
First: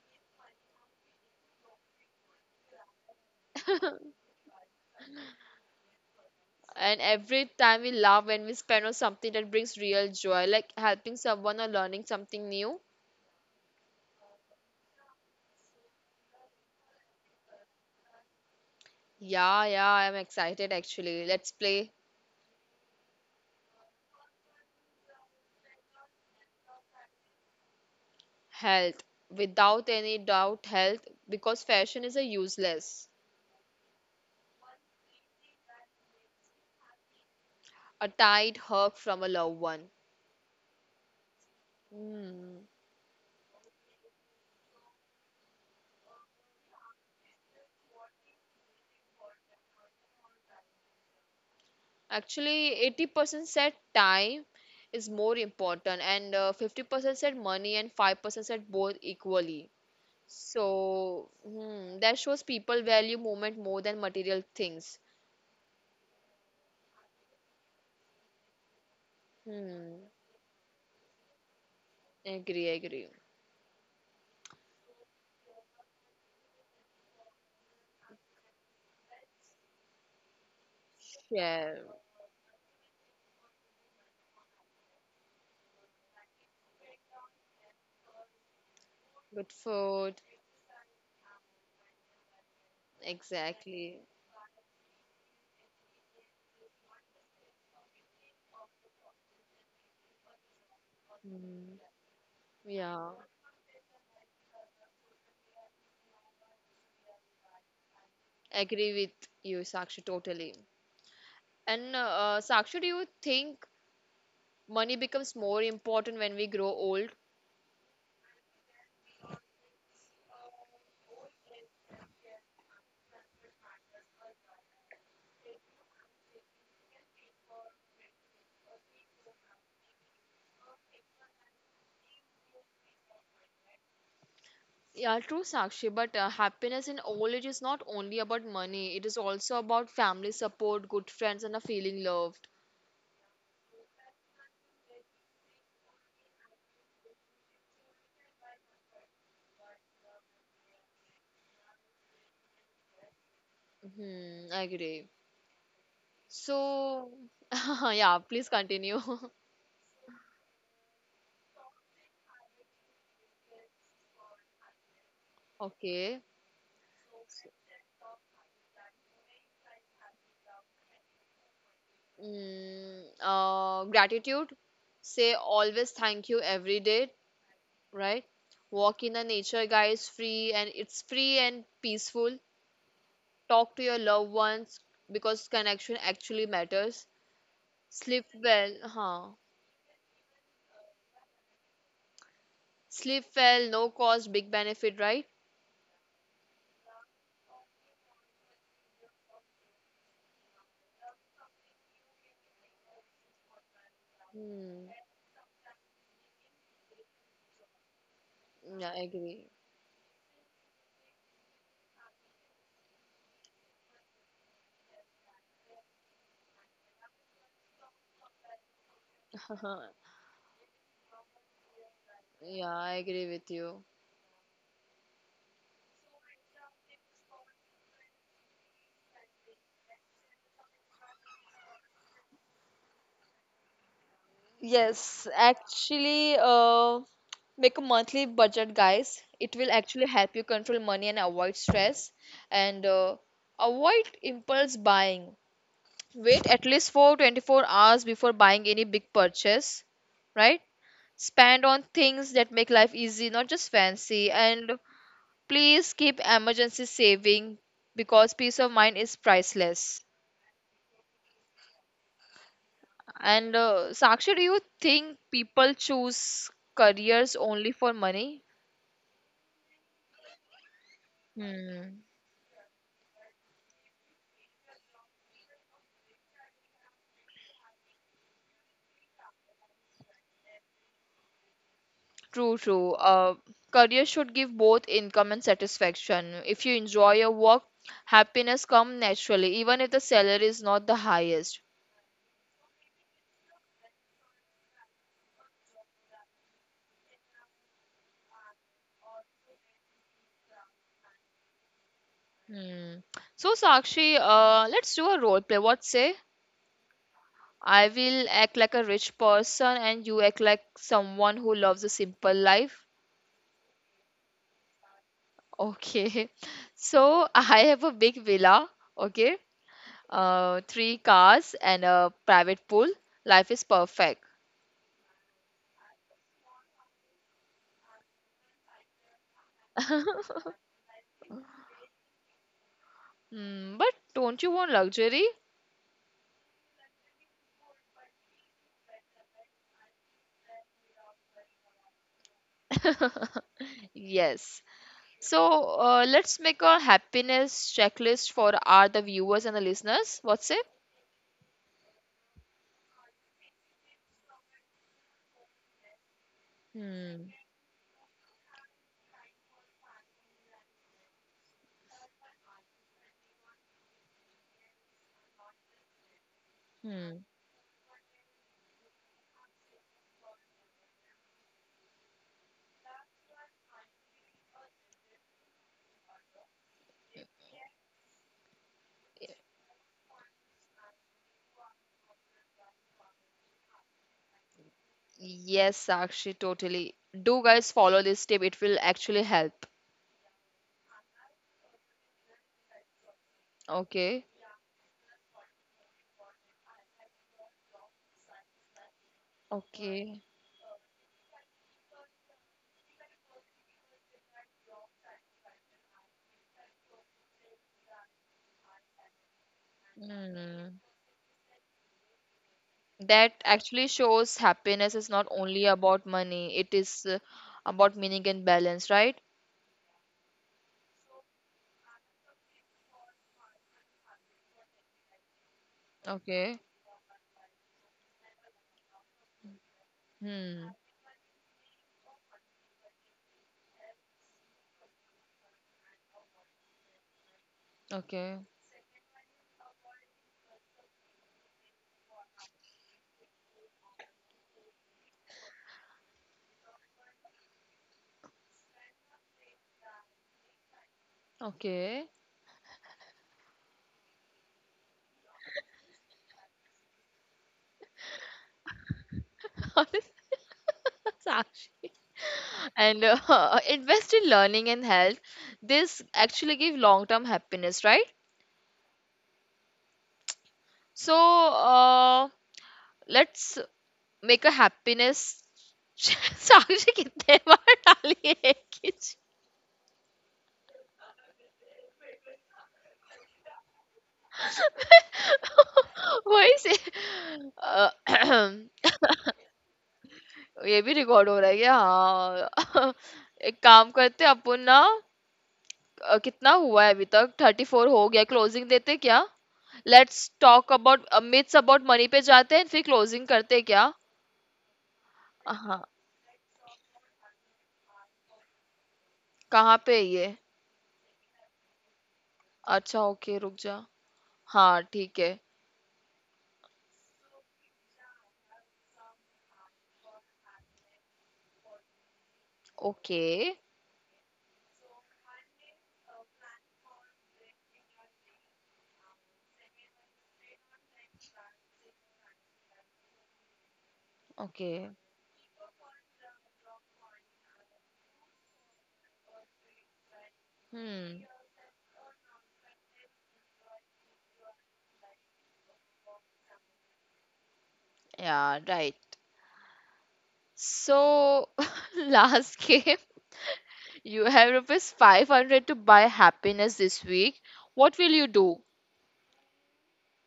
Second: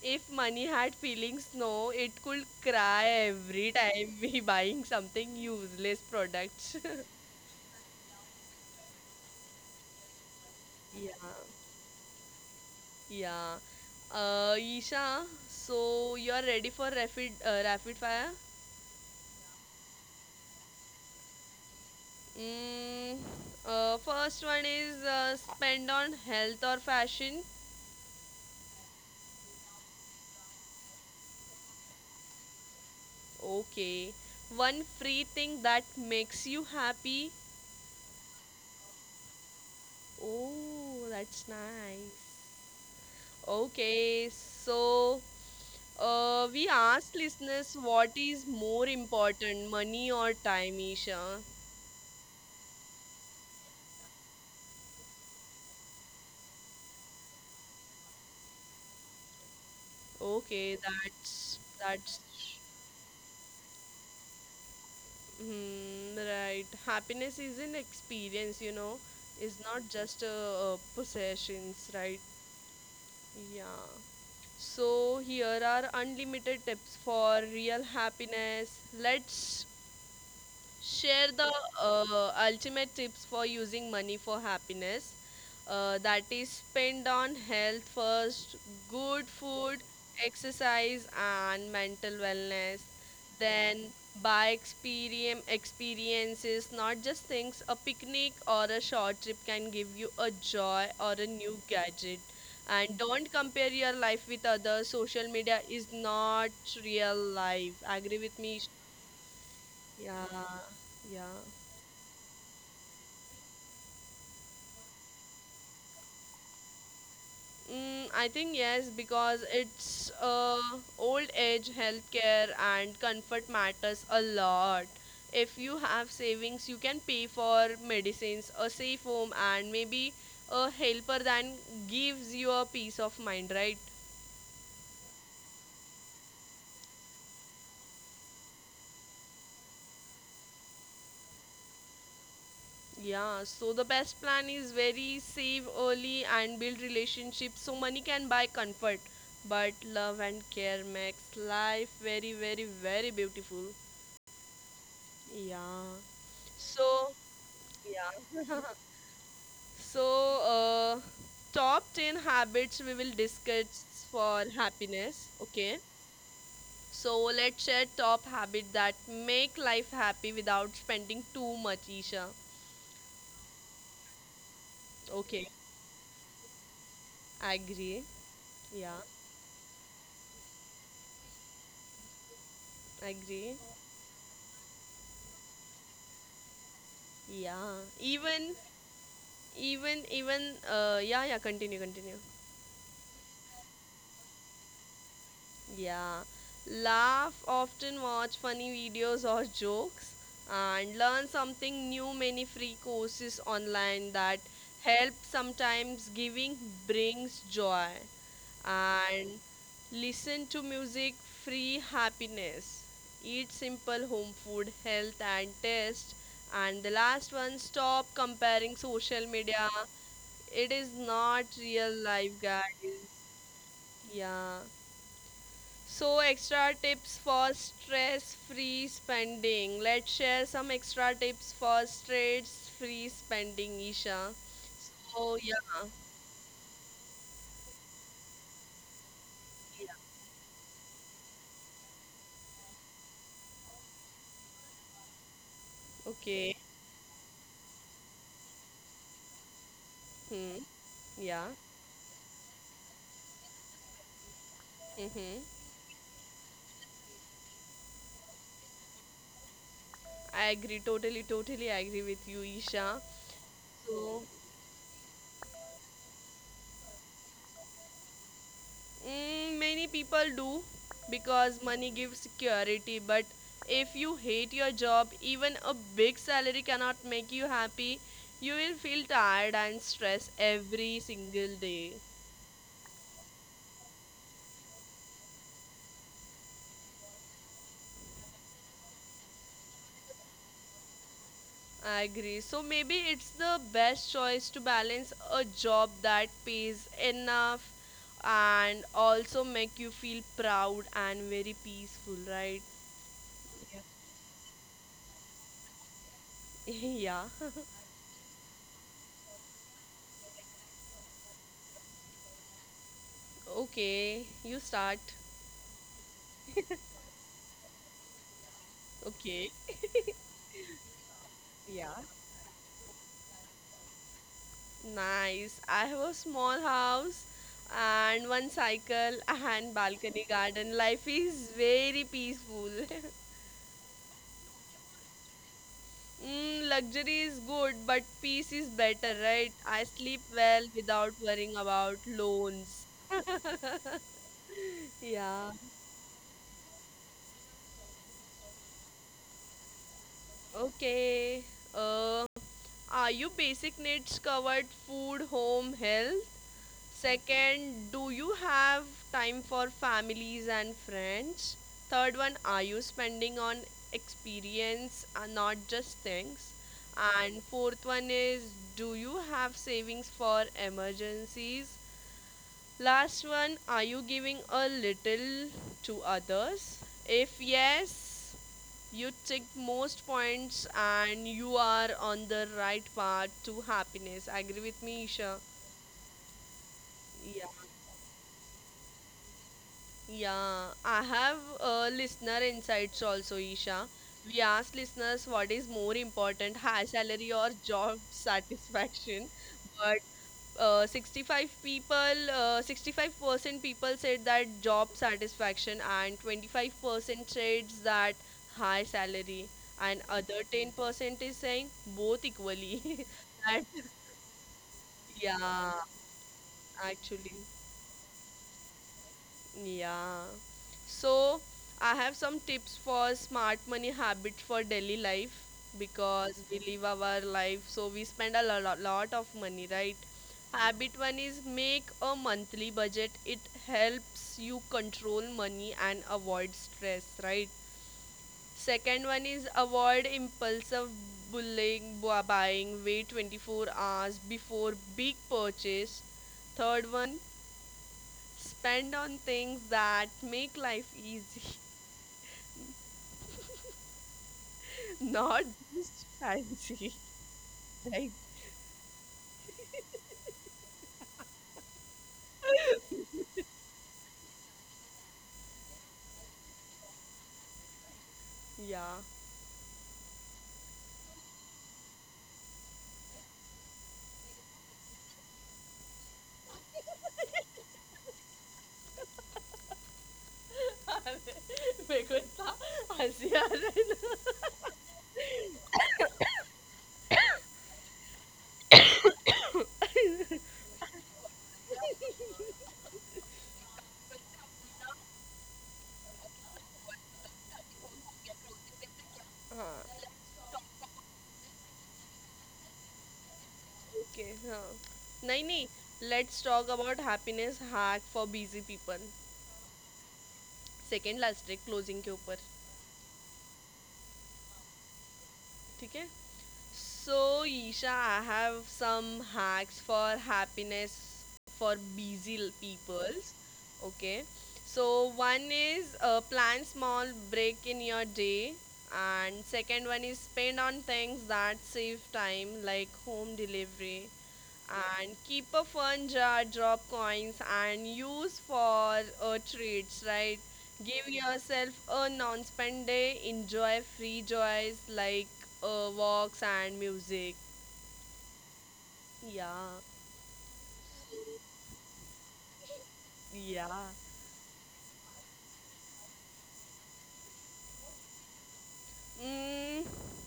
[SPEAKER 2] If money had feelings, no, it could cry every time we buying something useless products.
[SPEAKER 1] And every time we laugh when we spend on something that brings real joy like
[SPEAKER 2] Yeah,
[SPEAKER 1] helping someone or learning something new.
[SPEAKER 2] yeah. Isha, so you are ready for rapid fire?
[SPEAKER 1] Yeah, I'm excited, actually. Let's play.
[SPEAKER 2] Mm, first one is spend on health or fashion.
[SPEAKER 1] Health, without any doubt, health, because fashion is a useless.
[SPEAKER 2] Okay. One free thing that makes you happy.
[SPEAKER 1] A tight hug from a loved one.
[SPEAKER 2] Oh, that's nice.
[SPEAKER 1] Hmm.
[SPEAKER 2] Okay, so we asked listeners what is more important, money or time, Isha.
[SPEAKER 1] Actually, 80% said time is more important, and 50% said money, and 5% said both equally.
[SPEAKER 2] Okay,
[SPEAKER 1] So,
[SPEAKER 2] that's
[SPEAKER 1] hmm, that
[SPEAKER 2] that's
[SPEAKER 1] shows people value moment more than material things.
[SPEAKER 2] hmm, right. Happiness is an experience, you know. It's not
[SPEAKER 1] Hmm.
[SPEAKER 2] just a, possessions, right?
[SPEAKER 1] Agree, agree.
[SPEAKER 2] Yeah. So here are unlimited tips for real happiness. Let's share the
[SPEAKER 1] Yeah.
[SPEAKER 2] ultimate tips for using money for happiness, that is spend on health first, good
[SPEAKER 1] Good
[SPEAKER 2] food,
[SPEAKER 1] food.
[SPEAKER 2] exercise and mental wellness. Then
[SPEAKER 1] Exactly.
[SPEAKER 2] buy experiences not just things, a picnic or a short trip can give you a joy or a new
[SPEAKER 1] Hmm.
[SPEAKER 2] gadget. And
[SPEAKER 1] Yeah.
[SPEAKER 2] don't compare your life with others, social media is not real life, agree with me Ish-.
[SPEAKER 1] Agree with you, Sakshi,
[SPEAKER 2] Yeah,
[SPEAKER 1] totally.
[SPEAKER 2] yeah.
[SPEAKER 1] And Sakshi, do you think money becomes more important when we grow old?
[SPEAKER 2] Mm, I think yes, because it's old age, healthcare, and comfort matters a lot. If you have savings, you can pay for medicines, a safe home, and maybe a helper that gives you a peace of mind, right?
[SPEAKER 1] Yeah, true, Sakshi. But happiness in old age is not only about money. It is also about family support, good friends, and a feeling loved.
[SPEAKER 2] Yeah, so the best plan is very save early and build relationships. So money can buy comfort, but love and care makes life very, very, very beautiful.
[SPEAKER 1] Hmm. I agree.
[SPEAKER 2] Yeah. So
[SPEAKER 1] So, yeah. Please
[SPEAKER 2] yeah.
[SPEAKER 1] continue.
[SPEAKER 2] So, uh, top 10 habits we will discuss for happiness. Okay.
[SPEAKER 1] Okay.
[SPEAKER 2] So, let's share top habit that make life happy without spending too much, Isha.
[SPEAKER 1] Mm, gratitude, say
[SPEAKER 2] Okay.
[SPEAKER 1] always thank you every day.
[SPEAKER 2] Agree.
[SPEAKER 1] Right.
[SPEAKER 2] Yeah.
[SPEAKER 1] Walk in the nature, guys. Free, and it's free and peaceful.
[SPEAKER 2] Agree.
[SPEAKER 1] Talk to your loved ones, because connection actually matters.
[SPEAKER 2] Yeah.
[SPEAKER 1] Sleep
[SPEAKER 2] Even,
[SPEAKER 1] well, huh.
[SPEAKER 2] yeah, yeah, continue, continue.
[SPEAKER 1] Sleep well, no cost, big benefit, right.
[SPEAKER 2] Yeah. Laugh, often watch funny videos or jokes, and learn something new. Many free courses online that
[SPEAKER 1] Hmm.
[SPEAKER 2] help, sometimes giving brings joy.
[SPEAKER 1] Yeah, I
[SPEAKER 2] And
[SPEAKER 1] agree.
[SPEAKER 2] listen to music, free happiness. Eat simple home food, health and taste. And the last one, stop comparing social media. It is not real life,
[SPEAKER 1] Yeah, I
[SPEAKER 2] guys.
[SPEAKER 1] agree with you.
[SPEAKER 2] Yeah. So, extra tips for stress free spending. Let's share some extra tips for stress free spending, Isha.
[SPEAKER 1] Yes,
[SPEAKER 2] So, yeah,
[SPEAKER 1] actually, make a monthly budget, guys. It will actually help you control money and avoid stress. And avoid impulse buying. Wait
[SPEAKER 2] okay.
[SPEAKER 1] at least for 24 hours before buying any big purchase, right?
[SPEAKER 2] Hmm. Yeah.
[SPEAKER 1] Spend on things that make life easy, not just fancy. And
[SPEAKER 2] Mm-hmm.
[SPEAKER 1] please keep emergency saving, because peace of mind is priceless.
[SPEAKER 2] I agree. Totally agree with you, Isha.
[SPEAKER 1] And
[SPEAKER 2] So,
[SPEAKER 1] Sakshi, do you think people choose careers only for money?
[SPEAKER 2] mm, many people do because money
[SPEAKER 1] Hmm.
[SPEAKER 2] gives security, but if you hate your job, even a big salary cannot make you happy. You will feel tired and stressed every single day.
[SPEAKER 1] True, true. Career should give both income and satisfaction. If you enjoy your work, happiness comes naturally, even if the salary is not the highest.
[SPEAKER 2] I agree. So maybe it's the best choice to balance a job that pays enough and also make you feel proud and very peaceful, right?
[SPEAKER 1] Hmm. So, Sakshi, let's do a role play. What say?
[SPEAKER 2] yeah.
[SPEAKER 1] I will act like a rich person and you act like someone who loves a simple life.
[SPEAKER 2] Okay, you start.
[SPEAKER 1] Okay. So, I have a big villa, okay?
[SPEAKER 2] Okay.
[SPEAKER 1] Three cars and
[SPEAKER 2] Yeah.
[SPEAKER 1] a private pool. Life is perfect.
[SPEAKER 2] Nice. I have a small house and one cycle and balcony garden. Life is very peaceful.
[SPEAKER 1] Mm, but don't you want luxury?
[SPEAKER 2] Mm, luxury is good, but peace is better, right? I sleep well without worrying about loans.
[SPEAKER 1] Yes.
[SPEAKER 2] Yeah.
[SPEAKER 1] So let's make a happiness checklist for our the viewers and the listeners. What's it?
[SPEAKER 2] Okay. Uh, are your basic needs covered? Food, home, health.
[SPEAKER 1] Hmm.
[SPEAKER 2] Second, do you have time for families and friends? Third one, are you spending on experience and not just things?
[SPEAKER 1] Hmm.
[SPEAKER 2] And fourth one is, do you have savings for emergencies? Last one, are you giving a little to others? If yes, you ticked most points and you are on the right path to happiness. Agree with me, Isha?
[SPEAKER 1] Yes, Sakshi, totally. Do
[SPEAKER 2] Yeah.
[SPEAKER 1] guys follow this tip? It will actually help.
[SPEAKER 2] Yeah. I have listener insights also, Isha.
[SPEAKER 1] Okay.
[SPEAKER 2] We asked listeners what is more important, high salary or job satisfaction.
[SPEAKER 1] Okay.
[SPEAKER 2] 65% people said that job satisfaction and 25% said that high salary and other
[SPEAKER 1] Hmm.
[SPEAKER 2] 10% is saying both equally.
[SPEAKER 1] That
[SPEAKER 2] That
[SPEAKER 1] actually shows happiness is not only
[SPEAKER 2] yeah,
[SPEAKER 1] about money. It is
[SPEAKER 2] actually
[SPEAKER 1] about meaning and balance, right?
[SPEAKER 2] yeah. So I have some tips for smart money habit for daily life, because we
[SPEAKER 1] Okay.
[SPEAKER 2] live our life so we spend a lot, lot of money, right?
[SPEAKER 1] Hmm.
[SPEAKER 2] Habit one is make a monthly budget. It helps you control money and avoid stress, right?
[SPEAKER 1] Okay.
[SPEAKER 2] Second one is avoid impulsive buying. Wait 24 hours before big purchase. Third one, spend on things that make life easy,
[SPEAKER 1] Okay.
[SPEAKER 2] not just fancy. Like,
[SPEAKER 1] Sakshi. And invest in learning and health. This actually give long term happiness, right?
[SPEAKER 2] yeah.
[SPEAKER 1] So let's make a happiness. साक्षी कितने बार डाली है खींच.
[SPEAKER 2] Huh? Okay. Huh.
[SPEAKER 1] वही से अ, ये भी record हो रहा है क्या? हाँ. एक काम करते अपन ना, कितना हुआ है अभी तक? थर्टी फोर हो गया. क्लोजिंग देते क्या? Let's talk about myths about money पे जाते हैं फिर क्लोजिंग करते क्या?
[SPEAKER 2] No, no.
[SPEAKER 1] हाँ.
[SPEAKER 2] Let's talk about happiness hack for busy people.
[SPEAKER 1] कहाँ पे है ये?
[SPEAKER 2] Second last trick, closing ke upper.
[SPEAKER 1] अच्छा, ओके, रुक जा। हाँ, ठीक है।
[SPEAKER 2] ठीक है. So, Isha, I have some hacks for happiness for busy l-
[SPEAKER 1] okay,
[SPEAKER 2] peoples. Okay. So, one is plan small break in your day, and second one is spend on things that save time, like home delivery,
[SPEAKER 1] okay.
[SPEAKER 2] and keep a fun jar, drop coins, and use for treats, right? Give
[SPEAKER 1] hmm,
[SPEAKER 2] yourself a non spend day, enjoy free joys like walks and music.
[SPEAKER 1] Yeah, right.
[SPEAKER 2] Yeah,
[SPEAKER 1] So last game,
[SPEAKER 2] yeah.
[SPEAKER 1] you have rupees 500 to buy happiness this week. What will you do?
[SPEAKER 2] Mm,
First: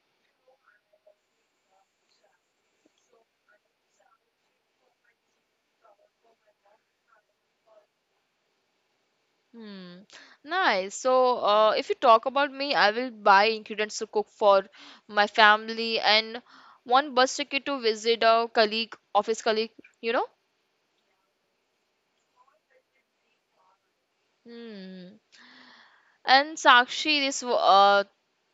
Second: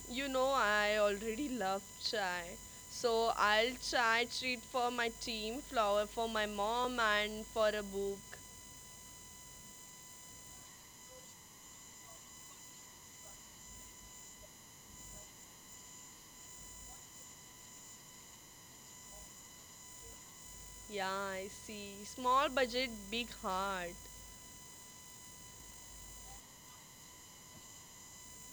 [SPEAKER 2] you know, I already love chai. So I'll chai treat for my team, flower for my mom, and for a book.
[SPEAKER 1] Hmm, nice. So, if you talk about me, I will buy ingredients to cook for my family and one bus ticket to visit a colleague, office colleague, you know?
[SPEAKER 2] Yeah, I see. Small budget, big heart.
[SPEAKER 1] Hmm. And Sakshi,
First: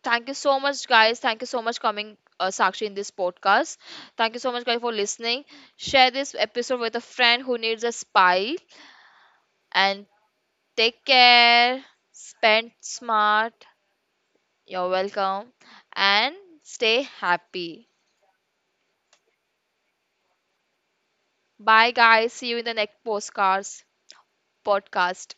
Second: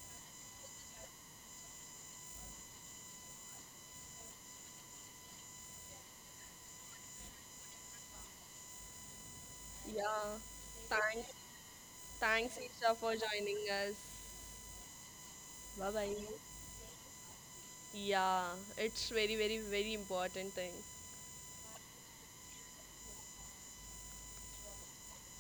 [SPEAKER 1] thank you so much, guys. Thank you so much coming, Sakshi, in this podcast. Thank you so much, guys, for listening. Share this episode with a friend who needs a spy. And
[SPEAKER 2] Yeah.
[SPEAKER 1] take
[SPEAKER 2] Thank.
[SPEAKER 1] care.
[SPEAKER 2] Thanks,
[SPEAKER 1] Spend
[SPEAKER 2] Isha, for joining
[SPEAKER 1] smart.
[SPEAKER 2] us.
[SPEAKER 1] You're welcome.
[SPEAKER 2] Bye bye.
[SPEAKER 1] And stay happy.
[SPEAKER 2] Yeah, it's very, very, very important thing.
[SPEAKER 1] Bye, guys. See you in the next postcards podcast.